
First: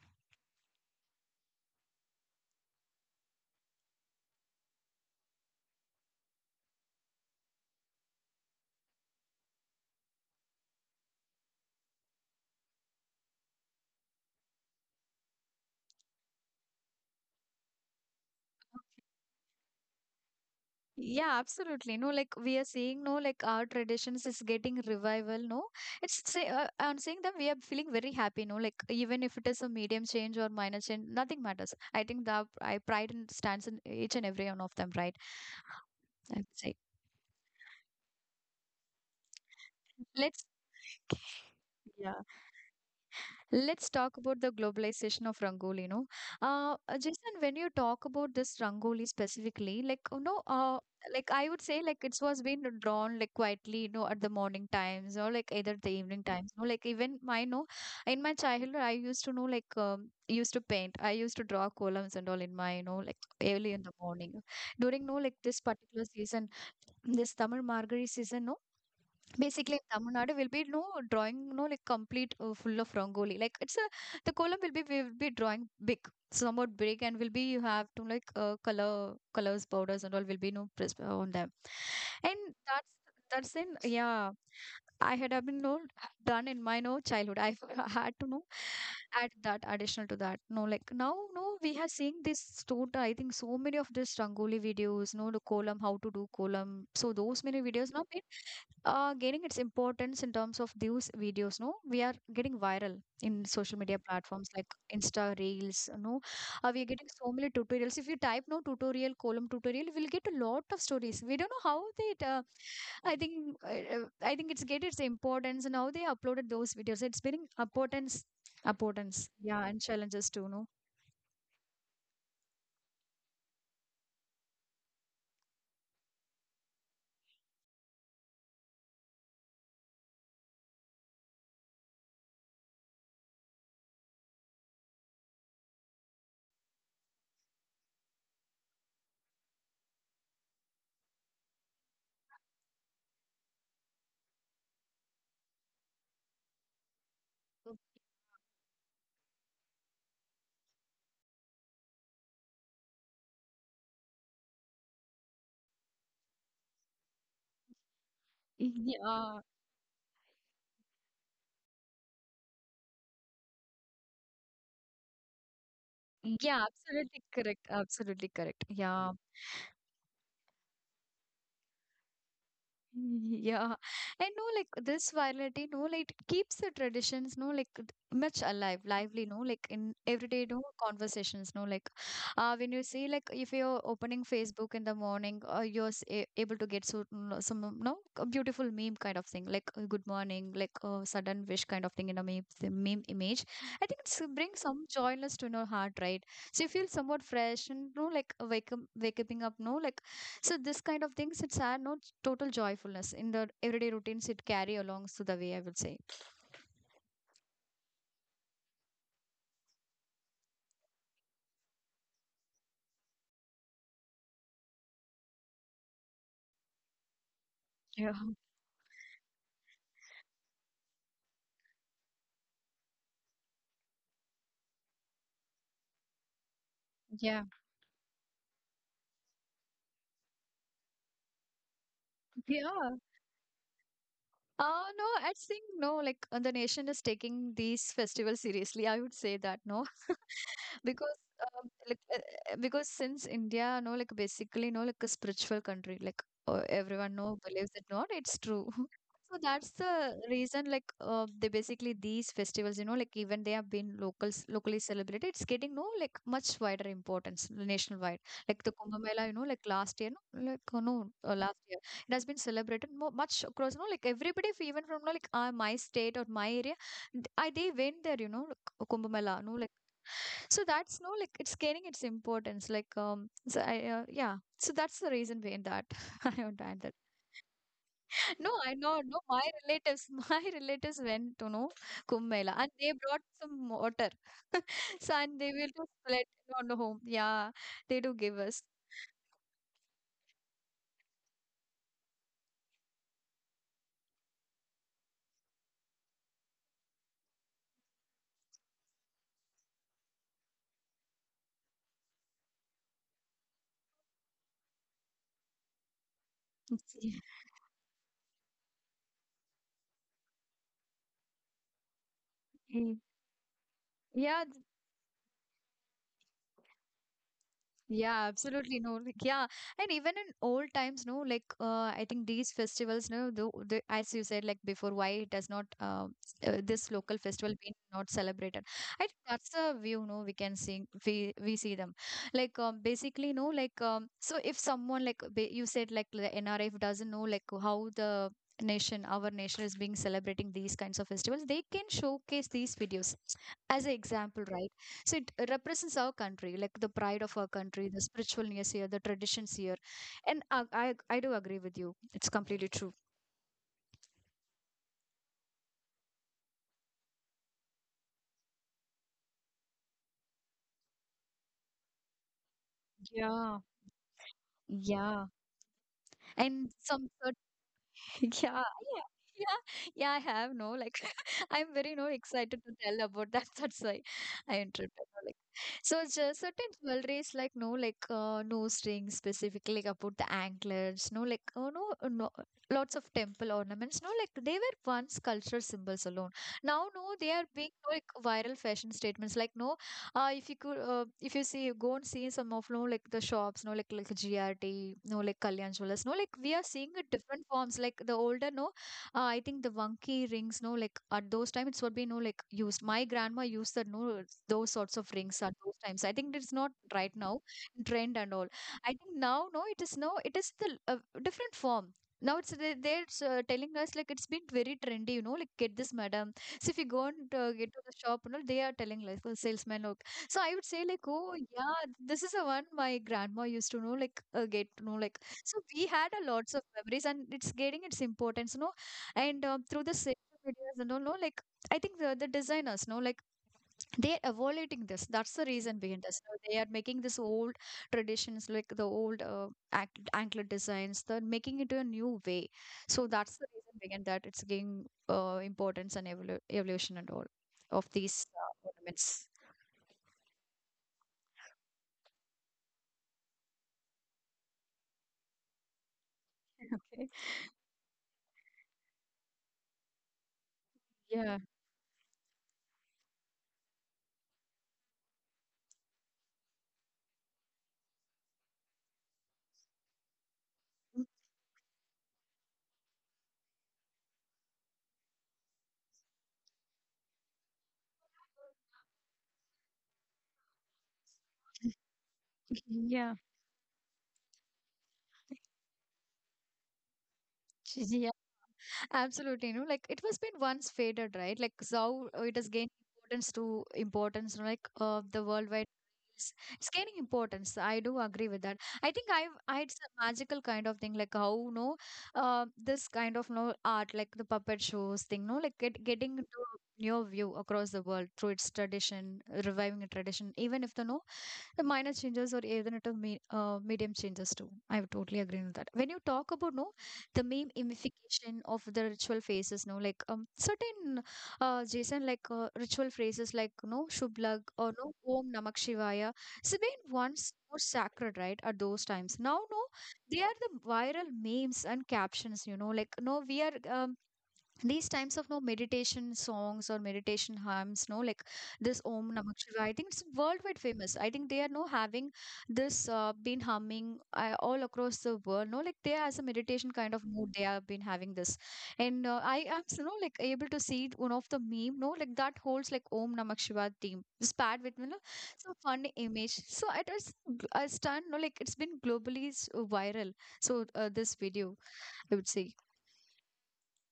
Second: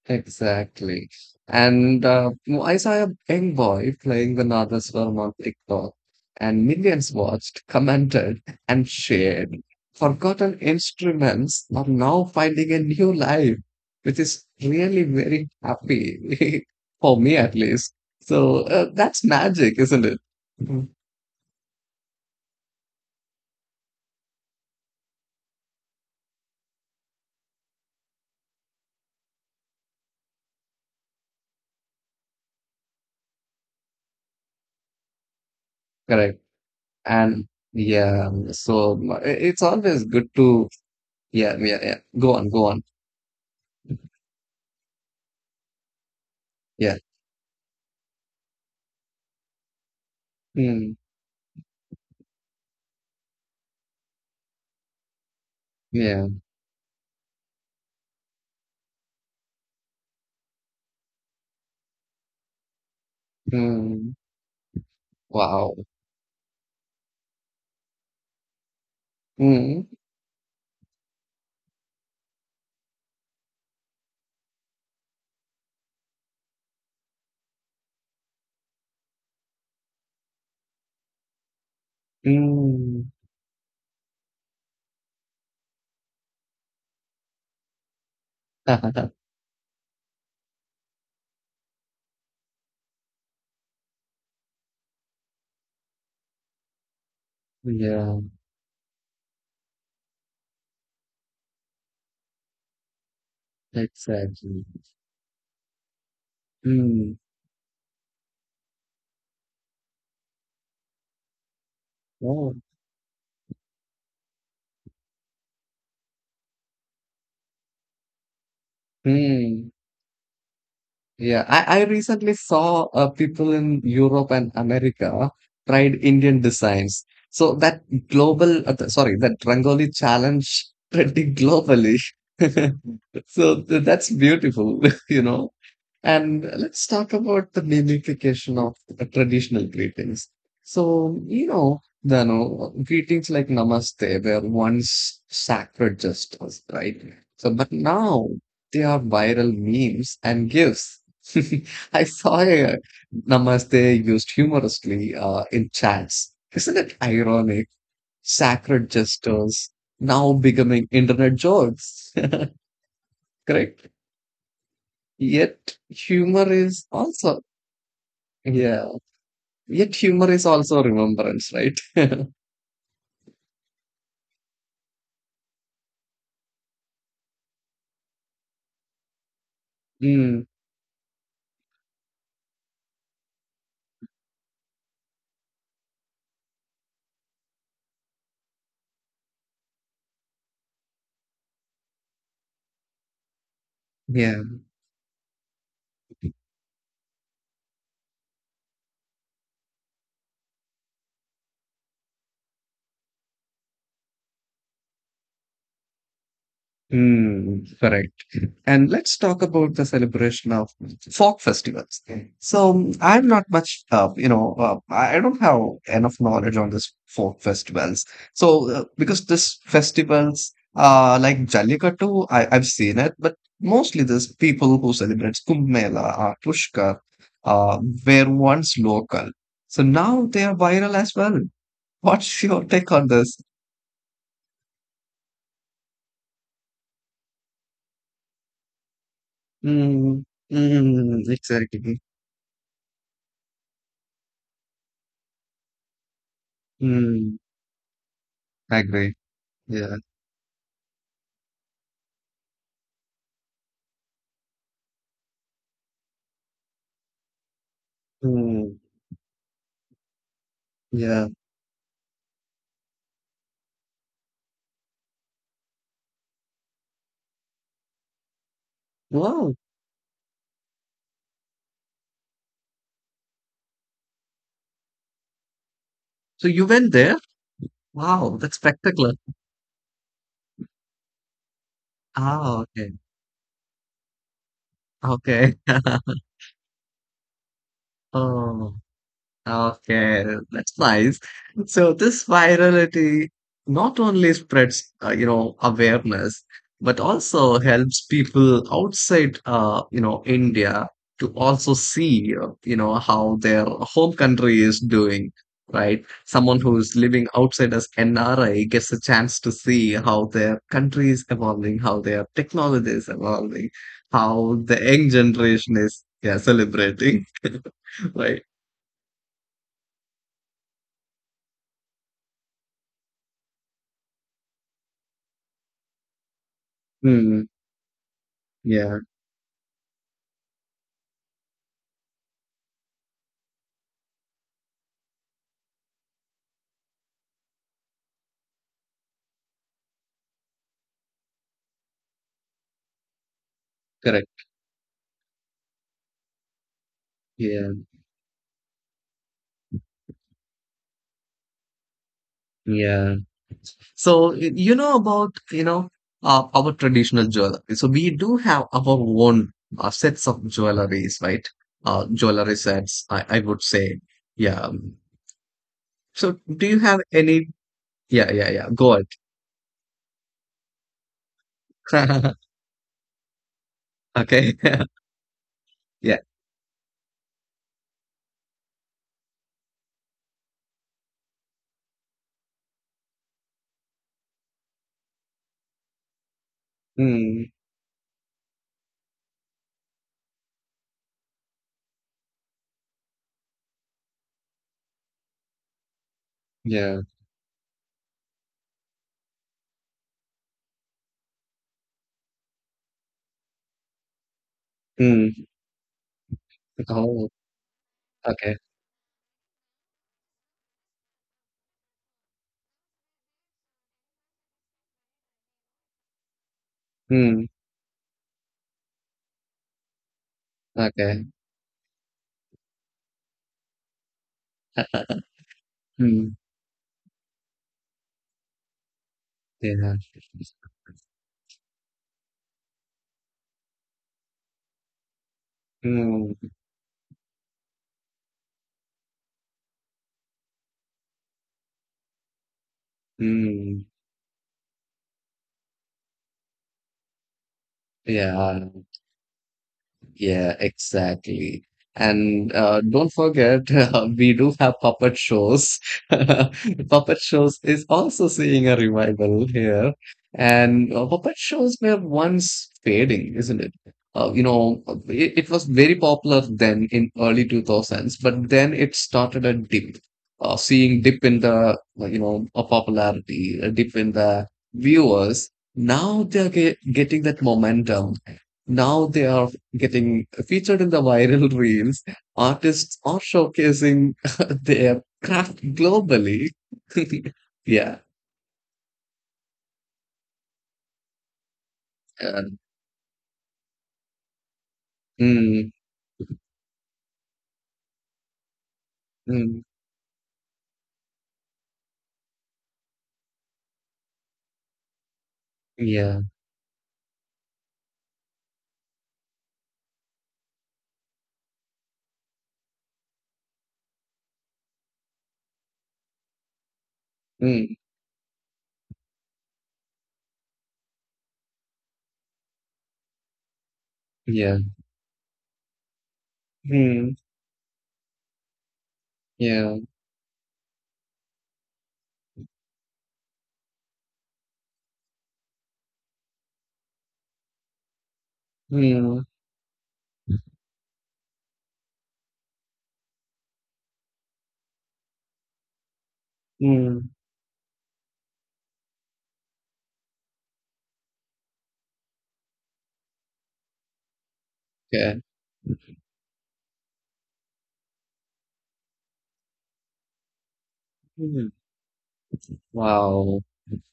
S2: Exactly. And I saw a young boy playing the Nadaswaram on TikTok, and millions watched, commented, and shared. Forgotten instruments are now finding a new life, which is really very happy for me at least. So that's magic, isn't it? Mhm.
S1: Yeah, absolutely. No, like we are seeing, no, like our traditions is getting revival. No, it's say, I'm saying that we are feeling very happy. No, like even if it is a medium change or minor change, nothing matters. I think that I pride in stands in each and every one of them, right?
S2: Correct.
S1: I'd say.
S2: And yeah, so it's always good
S1: Let's,
S2: to, yeah, yeah, yeah.
S1: yeah.
S2: Go on, go on.
S1: Let's talk about the globalization of Rangoli, no?
S2: Yeah.
S1: Jason, when you talk about this Rangoli specifically, like, you know,
S2: Mm,
S1: like I would say, like it was being drawn like quietly, you know, at the morning times or like either the evening
S2: yeah.
S1: times. No, like even my know, in my childhood, I used to know like used to paint. I used to draw columns and all in my you know like early in the
S2: Mm.
S1: morning. During no like this
S2: Wow.
S1: particular season, this Tamil Margari season, no, basically, in
S2: Mm,
S1: Tamil Nadu will be drawing, no like complete full of Rangoli. Like it's a the column will be drawing big, somewhat big, and will be you have to like colors, powders, and all will be no pres- on them. And that's
S2: mm.
S1: that's in yeah. I had been done in my no childhood. I had to know add that additional to that. Now, no, we have seen this total. I think so many of this Rangoli videos, no, the column, how to do column. So those many videos now
S2: Yeah,
S1: been gaining its importance in terms of those videos. No, we are getting viral in social media platforms
S2: exactly.
S1: like Insta Reels. No, we are getting
S2: Mm.
S1: so many tutorials. If you type no tutorial column tutorial, we'll get a lot of stories. We don't know how they.
S2: Oh.
S1: I think it's get its importance and how they uploaded those videos. It's been importance, yeah,
S2: Mm.
S1: and challenges too. No,
S2: Yeah, I recently saw people in Europe and America tried Indian designs. So that global, sorry, that Rangoli challenge pretty globally. So that's beautiful, you know. And let's talk about the mimification of the traditional greetings. So, you know, the no, greetings like Namaste were once sacred gestures, right? So, but now they are viral memes and gifs. I saw a Namaste used humorously in chats. Isn't it ironic? Sacred
S1: yeah,
S2: gestures now becoming internet jokes, correct? Yet humor
S1: yeah,
S2: is
S1: absolutely
S2: also
S1: correct, absolutely correct.
S2: yeah.
S1: Yeah,
S2: Yet humor is also remembrance, right?
S1: yeah, and this virality, no, like it keeps the traditions, no, like d- much alive, lively, in
S2: Mm,
S1: everyday, conversations, no, like, when you see, like, if you're opening Facebook in the morning, you're able to get so, some, no, a beautiful meme kind of thing, like, good morning, like, sudden wish kind of thing in a meme, the meme image. I think it's
S2: yeah.
S1: brings some joyness to your heart, right? So you feel somewhat fresh and, no, like, waking up, no, like so this kind of things, it's are not total joyfulness in the everyday routines. It carry alongs to the way I would say.
S2: Mm, correct. And let's talk about the celebration of folk festivals. So I'm not much, I don't have enough knowledge on this folk festivals.
S1: Yeah.
S2: So because this festivals, like Jallikattu, I've seen it, but mostly there's people who celebrate Kumbh Mela or Pushkar,
S1: Yeah.
S2: uh, were once local. So now they are viral as well. What's your take
S1: Yeah.
S2: on this?
S1: No, I think no, like the nation is taking these festivals seriously. I would say that no,
S2: Mm,
S1: because
S2: mm, exactly.
S1: because since India, basically, no, like a spiritual country, like everyone
S2: Mm,
S1: believes it. Not it's true.
S2: I agree.
S1: So that's
S2: Yeah.
S1: the reason, like they basically these festivals, you know, like even they have been locals locally celebrated. It's getting no like much wider importance nationwide. Like the
S2: Mm,
S1: Kumbh Mela, you know, like last year, no, like no,
S2: yeah.
S1: last year it has been celebrated more much across you know like everybody even from you know, like my state or my area they went there you know like, Kumbh Mela
S2: Wow!
S1: so that's no like it's gaining its importance like so I yeah so that's the reason behind that I
S2: So
S1: want
S2: you
S1: to add
S2: went
S1: that
S2: there? Wow,
S1: no
S2: that's
S1: I know
S2: spectacular.
S1: no my relatives my relatives went to know Kumbh Mela
S2: Ah,
S1: and they
S2: okay.
S1: brought some water so and they
S2: Okay.
S1: will just let it on the home yeah they do give us
S2: Oh. Okay, that's nice. So this virality not only spreads, awareness, but also helps people outside, India to also see, how their home country is doing, right? Someone who's living outside as NRI gets a chance to see how their country is evolving, how their technology is evolving,
S1: yeah,
S2: how the young generation is, yeah, celebrating,
S1: yeah,
S2: right?
S1: absolutely. No, like, yeah. And even in old times, no, like, I think these festivals, no, the, as you said, like before, why it has not, this local
S2: Hmm.
S1: festival been not celebrated.
S2: Yeah,
S1: I think that's a view, no, we can see, we see them. Like, basically, so if someone, like, you said, like, the NRF doesn't know, like, how the nation, our nation is being celebrating these kinds of festivals, they can showcase these videos as an
S2: correct.
S1: example, right? So it represents our country, like the pride of our
S2: Yeah,
S1: country, the spiritualness here, the traditions here. And I do agree with you. It's completely true.
S2: yeah. So about our traditional jewelry. So we do have our own sets of jewelries, right? Jewelry sets. I would
S1: Yeah.
S2: say. Yeah.
S1: Yeah.
S2: So do
S1: And
S2: you have
S1: some certain
S2: any? Yeah, yeah,
S1: yeah,
S2: yeah. Go ahead.
S1: yeah, yeah, I have no like I'm very no excited to tell about that. That's why
S2: Okay.
S1: I interrupted. No, Like, so
S2: Yeah.
S1: just certain jewelries like no like nose rings specifically like about the anklets. No like oh no no lots of temple ornaments. No like they were once cultural symbols alone. Now no they are
S2: Mm,
S1: being like viral fashion statements. If you could if you see go and see some of the shops like GRT Kalyan Jewelers no like we are seeing
S2: yeah.
S1: a different forms like the older no I think the wonky rings no like at those times it's what we know like used my grandma used the no those sorts of rings
S2: Mm.
S1: at those times I think it's not right
S2: Oh.
S1: now trend and all
S2: Okay.
S1: I think now no it is no it is the different form now it's they're telling us like it's been very trendy you know like get this madam so if you go and
S2: Mm.
S1: get to the shop, you know, they are telling like the salesman or so I would say like,
S2: Okay.
S1: oh yeah, this is the one my grandma used to know, like get to know, like. So we had a
S2: Mm.
S1: lots of memories, and it's getting its importance, you know. And through the
S2: Yeah.
S1: social medias and all, no, like I think the designers, no, like they're evaluating this. That's the reason behind this.
S2: Mm.
S1: No. They are making this old traditions, like the old anklet designs, they're making it a new way. So that's the reason
S2: Mm.
S1: behind that. It's gaining importance and evolution and all of these
S2: Yeah.
S1: ornaments.
S2: Yeah, exactly. And don't forget, we do have puppet shows.
S1: Okay.
S2: Puppet shows is also seeing a revival here. And puppet
S1: Yeah.
S2: shows were once fading, isn't it? Uh, you know, it was very popular then in early 2000s, but then it started a dip, seeing dip in the, popularity, a dip in the viewers. Now they're getting that momentum now they are getting featured in the viral reels. Artists
S1: Yeah,
S2: are showcasing their craft globally. Yeah.
S1: yeah, absolutely. You know, like it was been once faded, right? Like how it
S2: Uh,
S1: has gained importance, you know, like the worldwide.
S2: mm,
S1: It's gaining importance. I do agree with that. I think
S2: mm,
S1: I it's a magical kind of thing, like how you know, this kind of no art, like the puppet shows thing, no, like getting
S2: yeah.
S1: into a new view across the world through its tradition, reviving a tradition, even if the no the minor changes or even at a medium changes too. I would totally agree with that. When you talk about no, the meme
S2: Mm,
S1: imification of the ritual phases, no, like certain Jason, like ritual phrases like Shublag
S2: yeah.
S1: or no Om Namak Shivaya, it's been
S2: Mm,
S1: once more sacred, right? At those times, now no,
S2: yeah.
S1: they are the viral memes and captions. You know, like no, we are these times of no meditation songs or meditation hymns no like this om
S2: Mm,
S1: namah shivaya I think it's worldwide famous I think they are no having this been humming all across the world no like they are as a meditation kind of
S2: mm,
S1: mood they have been having this and I am you know like able to see one of the meme no like that holds like om namah shivaya theme it's paired with you know
S2: okay.
S1: some fun image so it was a stunned no like it's been globally viral so this
S2: Mm.
S1: video I would say
S2: Wow.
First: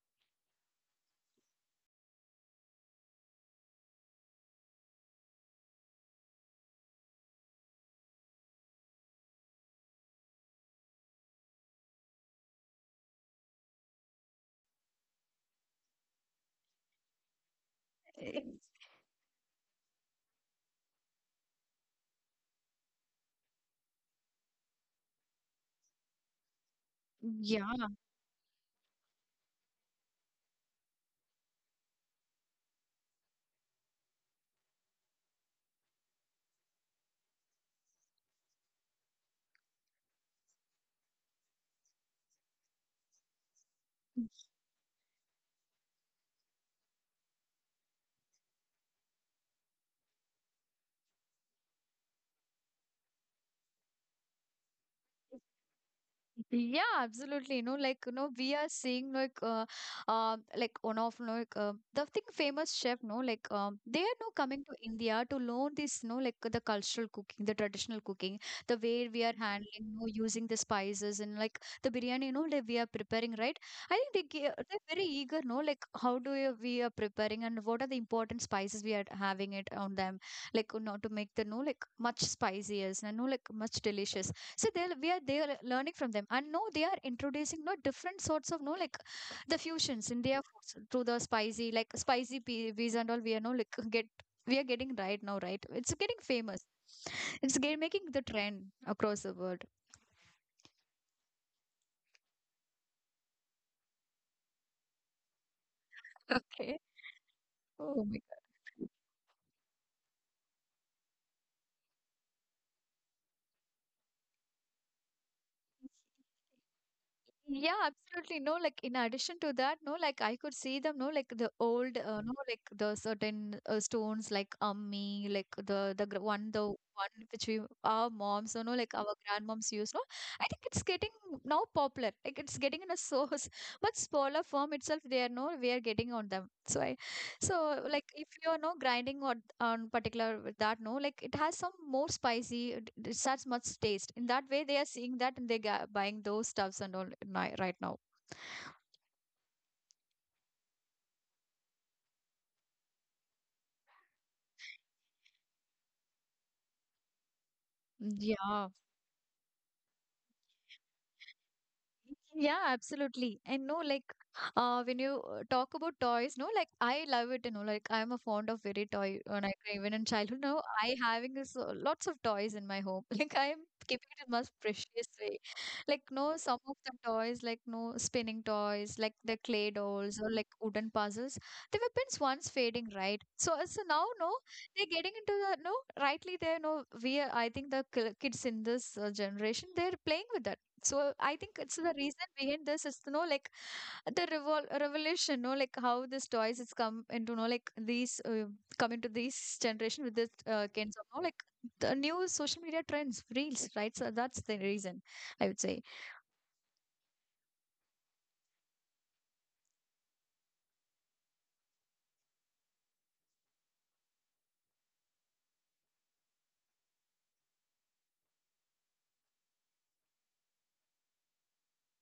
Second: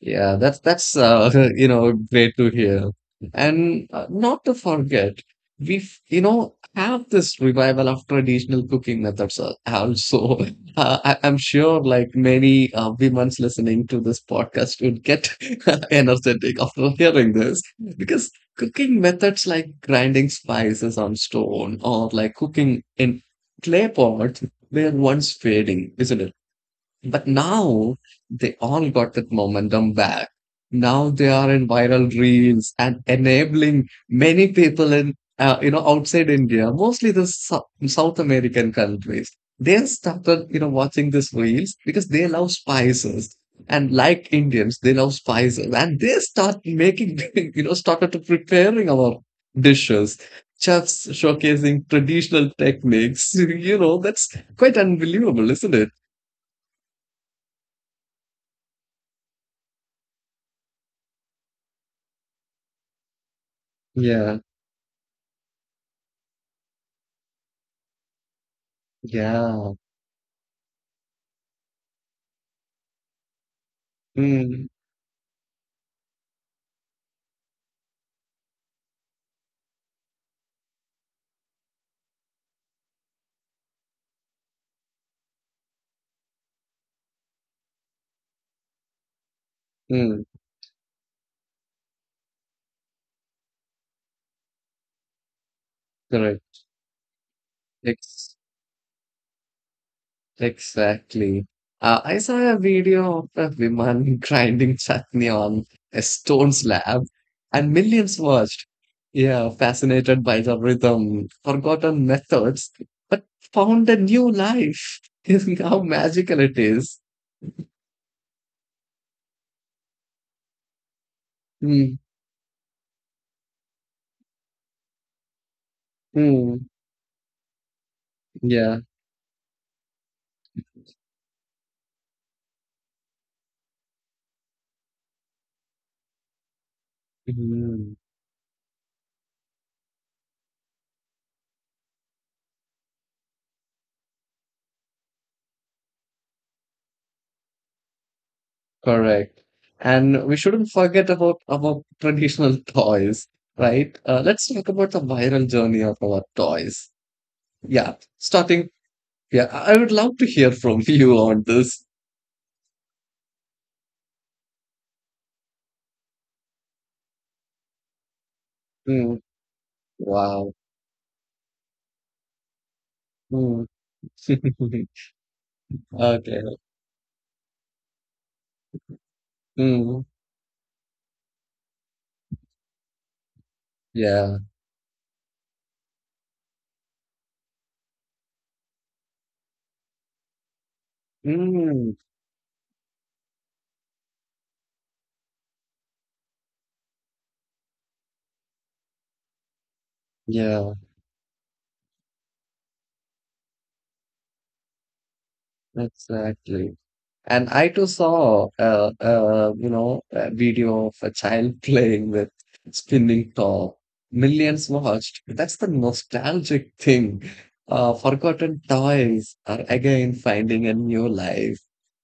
S2: Yeah, that's you know great to hear. And not to forget, we have have this revival of traditional cooking methods also. I'm sure like many women's listening to this podcast would get energetic after hearing this because
S1: Eh,
S2: cooking methods like grinding spices on stone or like cooking in clay pot, they're once fading, isn't it? But
S1: yeah,
S2: now they all got that momentum back. Now they are in viral reels and enabling many people in, outside India, mostly the South American countries. They started, you know, watching these reels because they love spices. And like Indians, they love spices. And they start making, you know, started to preparing our dishes. Chefs showcasing traditional techniques. You know, that's quite unbelievable, isn't it?
S1: yeah, absolutely. You know, like you know, we are seeing like one of you know, like the thing famous chef. No, like they are now
S2: Yeah.
S1: coming to India to learn this. No, like the cultural cooking, the traditional cooking, the way we are
S2: Yeah.
S1: handling, no, using the spices and like the biryani. You know, like we are preparing, right? I think they
S2: Mm,
S1: they're very eager. No, like how do you, we are preparing and what are the important spices we are having it on them, like you know, to make the no like much spicier and no like much delicious so they are learning from them and they are introducing different sorts of no like the fusions in
S2: mm,
S1: their foods through the spicy like spicy peas and all we are no like get we are getting right now right it's getting
S2: correct.
S1: famous it's getting making the
S2: Ex
S1: trend across the world
S2: Exactly. I saw a video of a woman grinding chutney on a stone
S1: okay
S2: slab, and
S1: oh
S2: millions
S1: my
S2: watched.
S1: god
S2: Yeah, fascinated by the rhythm, forgotten methods, but found a new life. How magical it is.
S1: yeah, absolutely. No, like in addition to that, no, like I could see them, the
S2: Mm,
S1: old, no, like the certain stones, like ammi, like the the one,
S2: mm,
S1: the one which we our moms, you know,
S2: yeah.
S1: like our grandmoms use. No, I think it's getting now popular. Like it's getting in a so much smaller form itself. They are no, we are getting on them. So I so,
S2: Mm.
S1: like, if you're no grinding on particular with that, no, like it has some more spicy, such much taste. In that way, they are seeing that and they ga buying those stuffs and all right now.
S2: Correct. And we shouldn't forget about our traditional toys, right? Let's talk about the viral journey of our toys. Yeah,
S1: Mm. Yeah,
S2: starting. Yeah, I would love to hear from you on this.
S1: yeah, absolutely. And no, like when you talk about toys, no, like I love it, you know, like I'm a fond of very toy
S2: Mm,
S1: when I even in childhood
S2: wow.
S1: now, I having this lots of toys in my home. Like I'm
S2: Mm.
S1: keeping it in most precious way. Like no,
S2: Okay.
S1: some of the toys, like no spinning toys, like the clay
S2: Mm,
S1: dolls or like wooden puzzles, they were pins once fading, right? So so now no,
S2: yeah.
S1: they're getting into the no, rightly they're no I think the kids in this generation, they're playing with that. So I think it's the
S2: Mm,
S1: reason behind this is to know like the revolution, no, like how this toys has come into know like these come into this generation with this
S2: yeah,
S1: kinds of no like the new social media trends, reels, right? So that's the reason I would say.
S2: exactly. And I too saw a video of a child playing with spinning top. Millions watched. That's the nostalgic thing. Forgotten toys are again finding a new life.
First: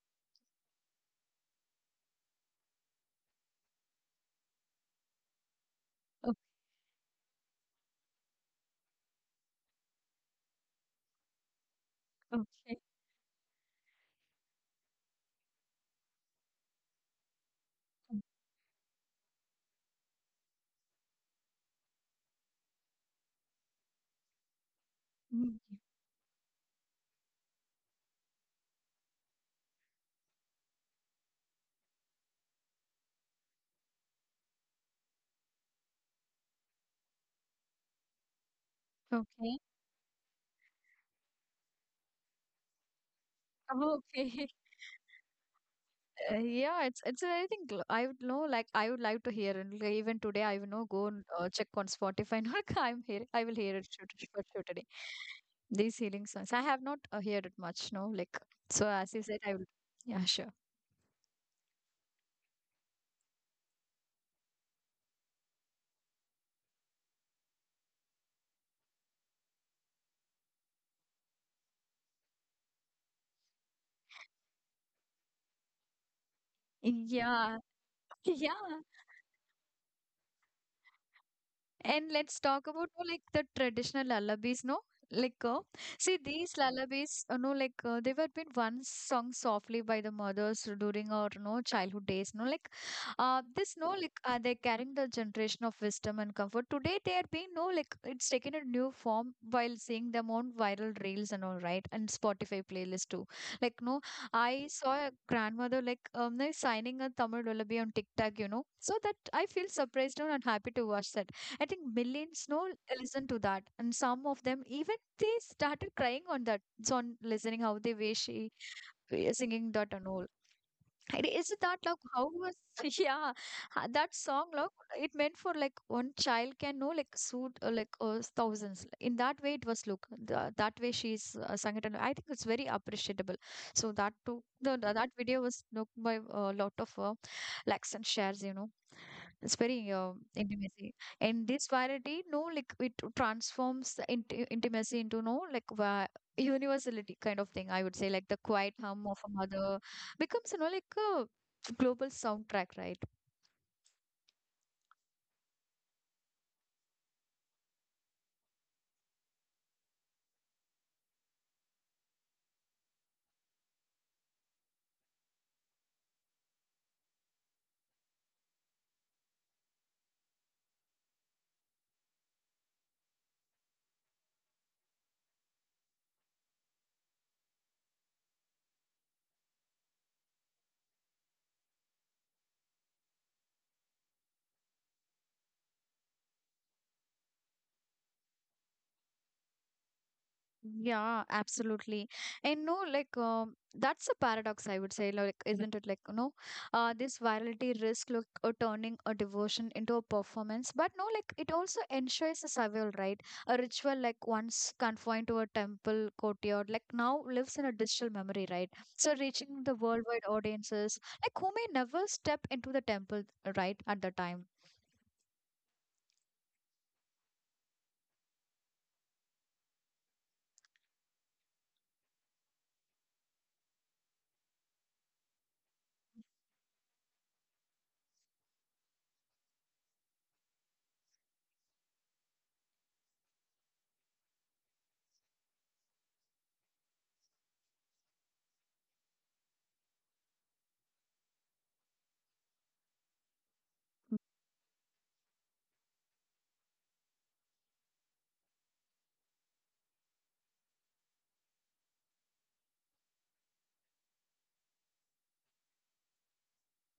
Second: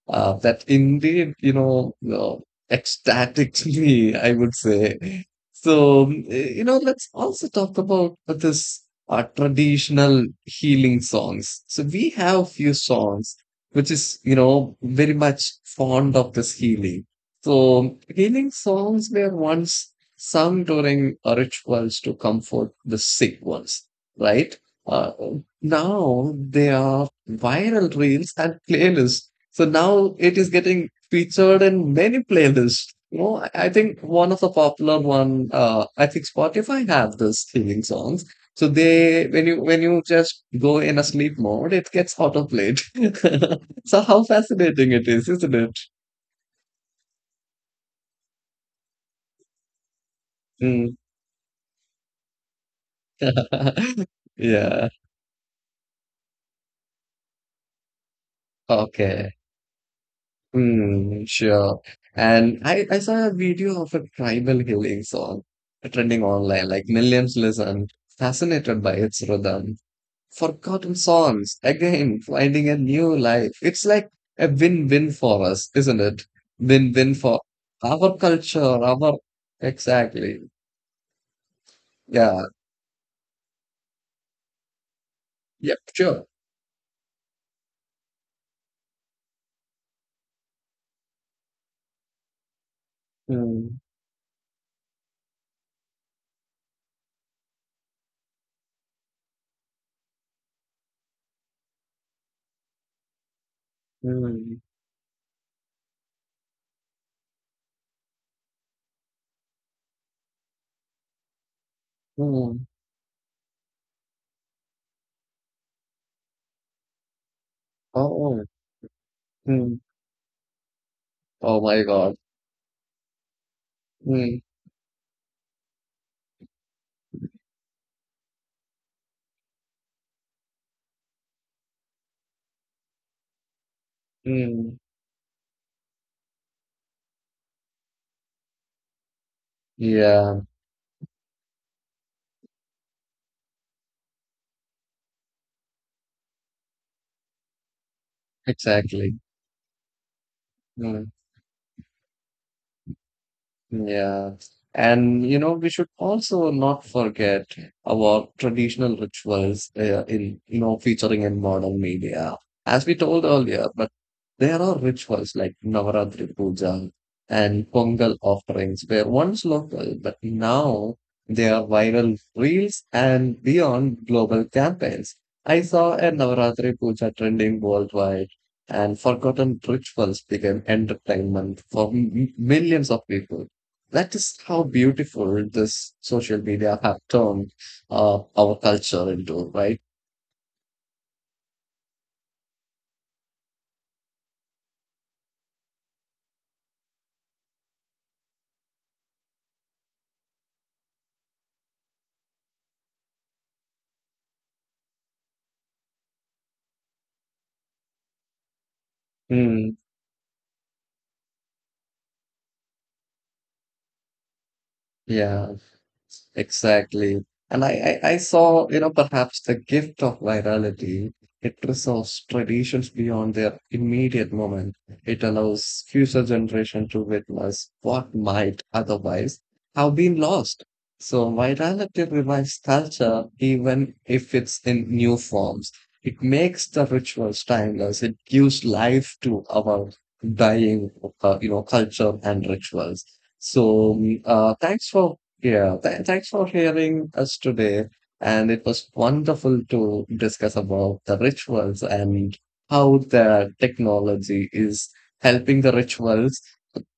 S2: That indeed, ecstatically, I would say. So, mm,
S1: O-
S2: let's also talk about this traditional healing songs. So we have few
S1: Okay.
S2: songs which is, you know, very much fond of this healing. So healing songs were once sung during rituals to comfort the sick ones, right? Uh,
S1: Mm.
S2: Now they are viral reels and playlists. So now it is getting featured in many playlists. You know, I think one of the popular one, I think Spotify have this healing songs. So they, when
S1: Okay.
S2: you when you just go in a sleep mode, it gets auto played.
S1: Oh,
S2: So how
S1: okay.
S2: fascinating it is, isn't it?
S1: Yeah, it's I think I would know like I would like to hear and like, even today I will know
S2: Mm.
S1: go and check on Spotify. Not I'm here. I will hear it shoot, for sure today.
S2: Yeah.
S1: These healing songs I have not heard it much. No, like so as you
S2: Okay.
S1: said, I will. Yeah, sure.
S2: Mm, sure. And I saw a video of a tribal healing song trending online, like millions listened, fascinated by its rhythm. Forgotten songs, again, finding a new life. It's like a win-win for us, isn't it? Win-win for
S1: Yeah,
S2: our culture,
S1: yeah.
S2: our... Exactly.
S1: And let's
S2: Yeah.
S1: talk about like the traditional lullabies, no? Like,
S2: Yep,
S1: see,
S2: sure.
S1: these lullabies, you know, like they were been once sung softly by the mothers during our no childhood days, no? Like, this
S2: Mm,
S1: no, like, they're carrying the generation of wisdom and comfort. Today, they are being no, like, it's taken a new form while seeing them on viral reels and all right, and Spotify playlist too. Like, no,
S2: mm,
S1: I saw a grandmother like, signing a Tamil lullaby on TikTok, you know. So that I feel surprised no, and happy to watch that. I think millions
S2: mm.
S1: know listen to that, and some of them even they started crying on that song, listening how they way
S2: Oh, oh.
S1: she singing
S2: Mm.
S1: that and all. It is
S2: Oh
S1: that
S2: my
S1: like
S2: God.
S1: how was yeah that
S2: Mm,
S1: song like it meant for like one child can know like suit like thousands in that way it was look the, that way she's sang it and I think it's very appreciable. So that too the,
S2: mm,
S1: that video was looked by a lot of likes and shares, you know, it's very
S2: yeah,
S1: intimacy and this variety no like it transforms the intimacy into no like universality kind of thing I would say like the quiet hum
S2: exactly.
S1: of a mother becomes you know like
S2: Mm.
S1: a global soundtrack, right?
S2: Yeah. And you know, we should also not forget about traditional rituals featuring in modern media. As we told earlier, but there are rituals like Navaratri Puja and Pongal offerings were once local, but now they are viral reels and beyond global campaigns. I saw a Navaratri Puja trending worldwide and forgotten rituals became entertainment for millions of people. That is how beautiful this social media have turned our culture into, right?
S1: Yeah, absolutely. And no, like that's a paradox, I would say, like, isn't it? Like, you know, this virality risk look turning a devotion into a performance, but no, like it also ensures a survival, right? A ritual like once confined to a temple courtyard, like now lives in a digital memory, right? So reaching the
S2: Hmm.
S1: worldwide audiences, like who may never step into the temple, right, at the time.
S2: Yeah. Exactly. And I saw, you know, perhaps the gift of virality. It resolves traditions beyond their immediate moment. It allows future generation to witness what might otherwise have been lost. So virality revives culture even if it's in new forms. It makes the rituals timeless. It gives life to our dying, culture and rituals. So, mm, thanks for hearing us today. And it was wonderful to discuss about the rituals and how the technology is helping the rituals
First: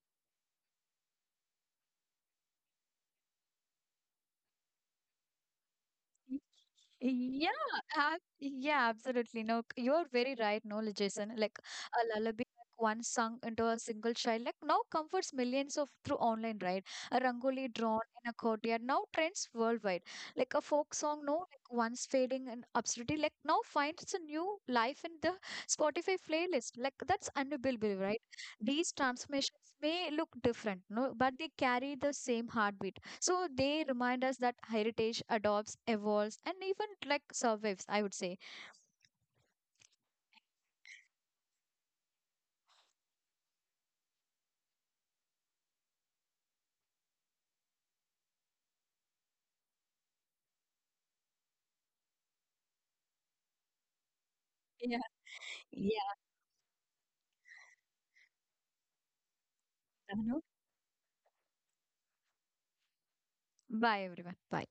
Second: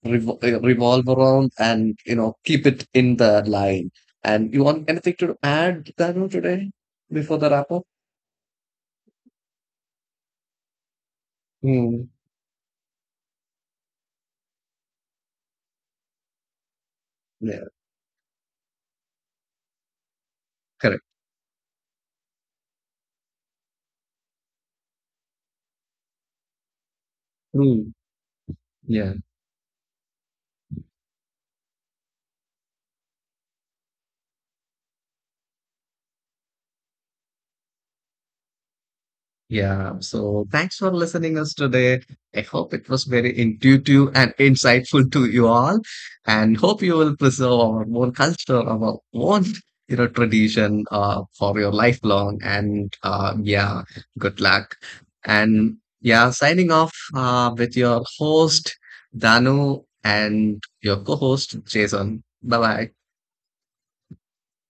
S2: revolve around and, you know, keep it in the line. And you want anything to add, Danu, today before the
S1: Yeah,
S2: wrap up?
S1: yeah, absolutely. No, you're very right. No, Jason, like a
S2: Hmm.
S1: lullaby like once sung into a single child, like now comforts millions of through online, right? A
S2: Yeah,
S1: rangoli drawn in a courtyard now trends worldwide. Like a folk
S2: correct.
S1: song, no, like once fading in obscurity, like now finds a new life in the Spotify playlist. Like that's
S2: Hmm.
S1: unbelievable, right? These
S2: Yeah.
S1: transformations may look different, no, but they carry the same heartbeat. So they remind us that heritage adopts, evolves, and even like survives, I would say.
S2: Yeah, so thanks for listening us today. I hope it was very intuitive and insightful to you all, and hope you will preserve our own culture, our own tradition for your lifelong. And yeah, good luck.
S1: Yeah.
S2: And
S1: Yeah.
S2: yeah, signing off with your host Danu
S1: You know.
S2: and your co-host Jason. Bye bye.
S1: Bye, everyone. Bye.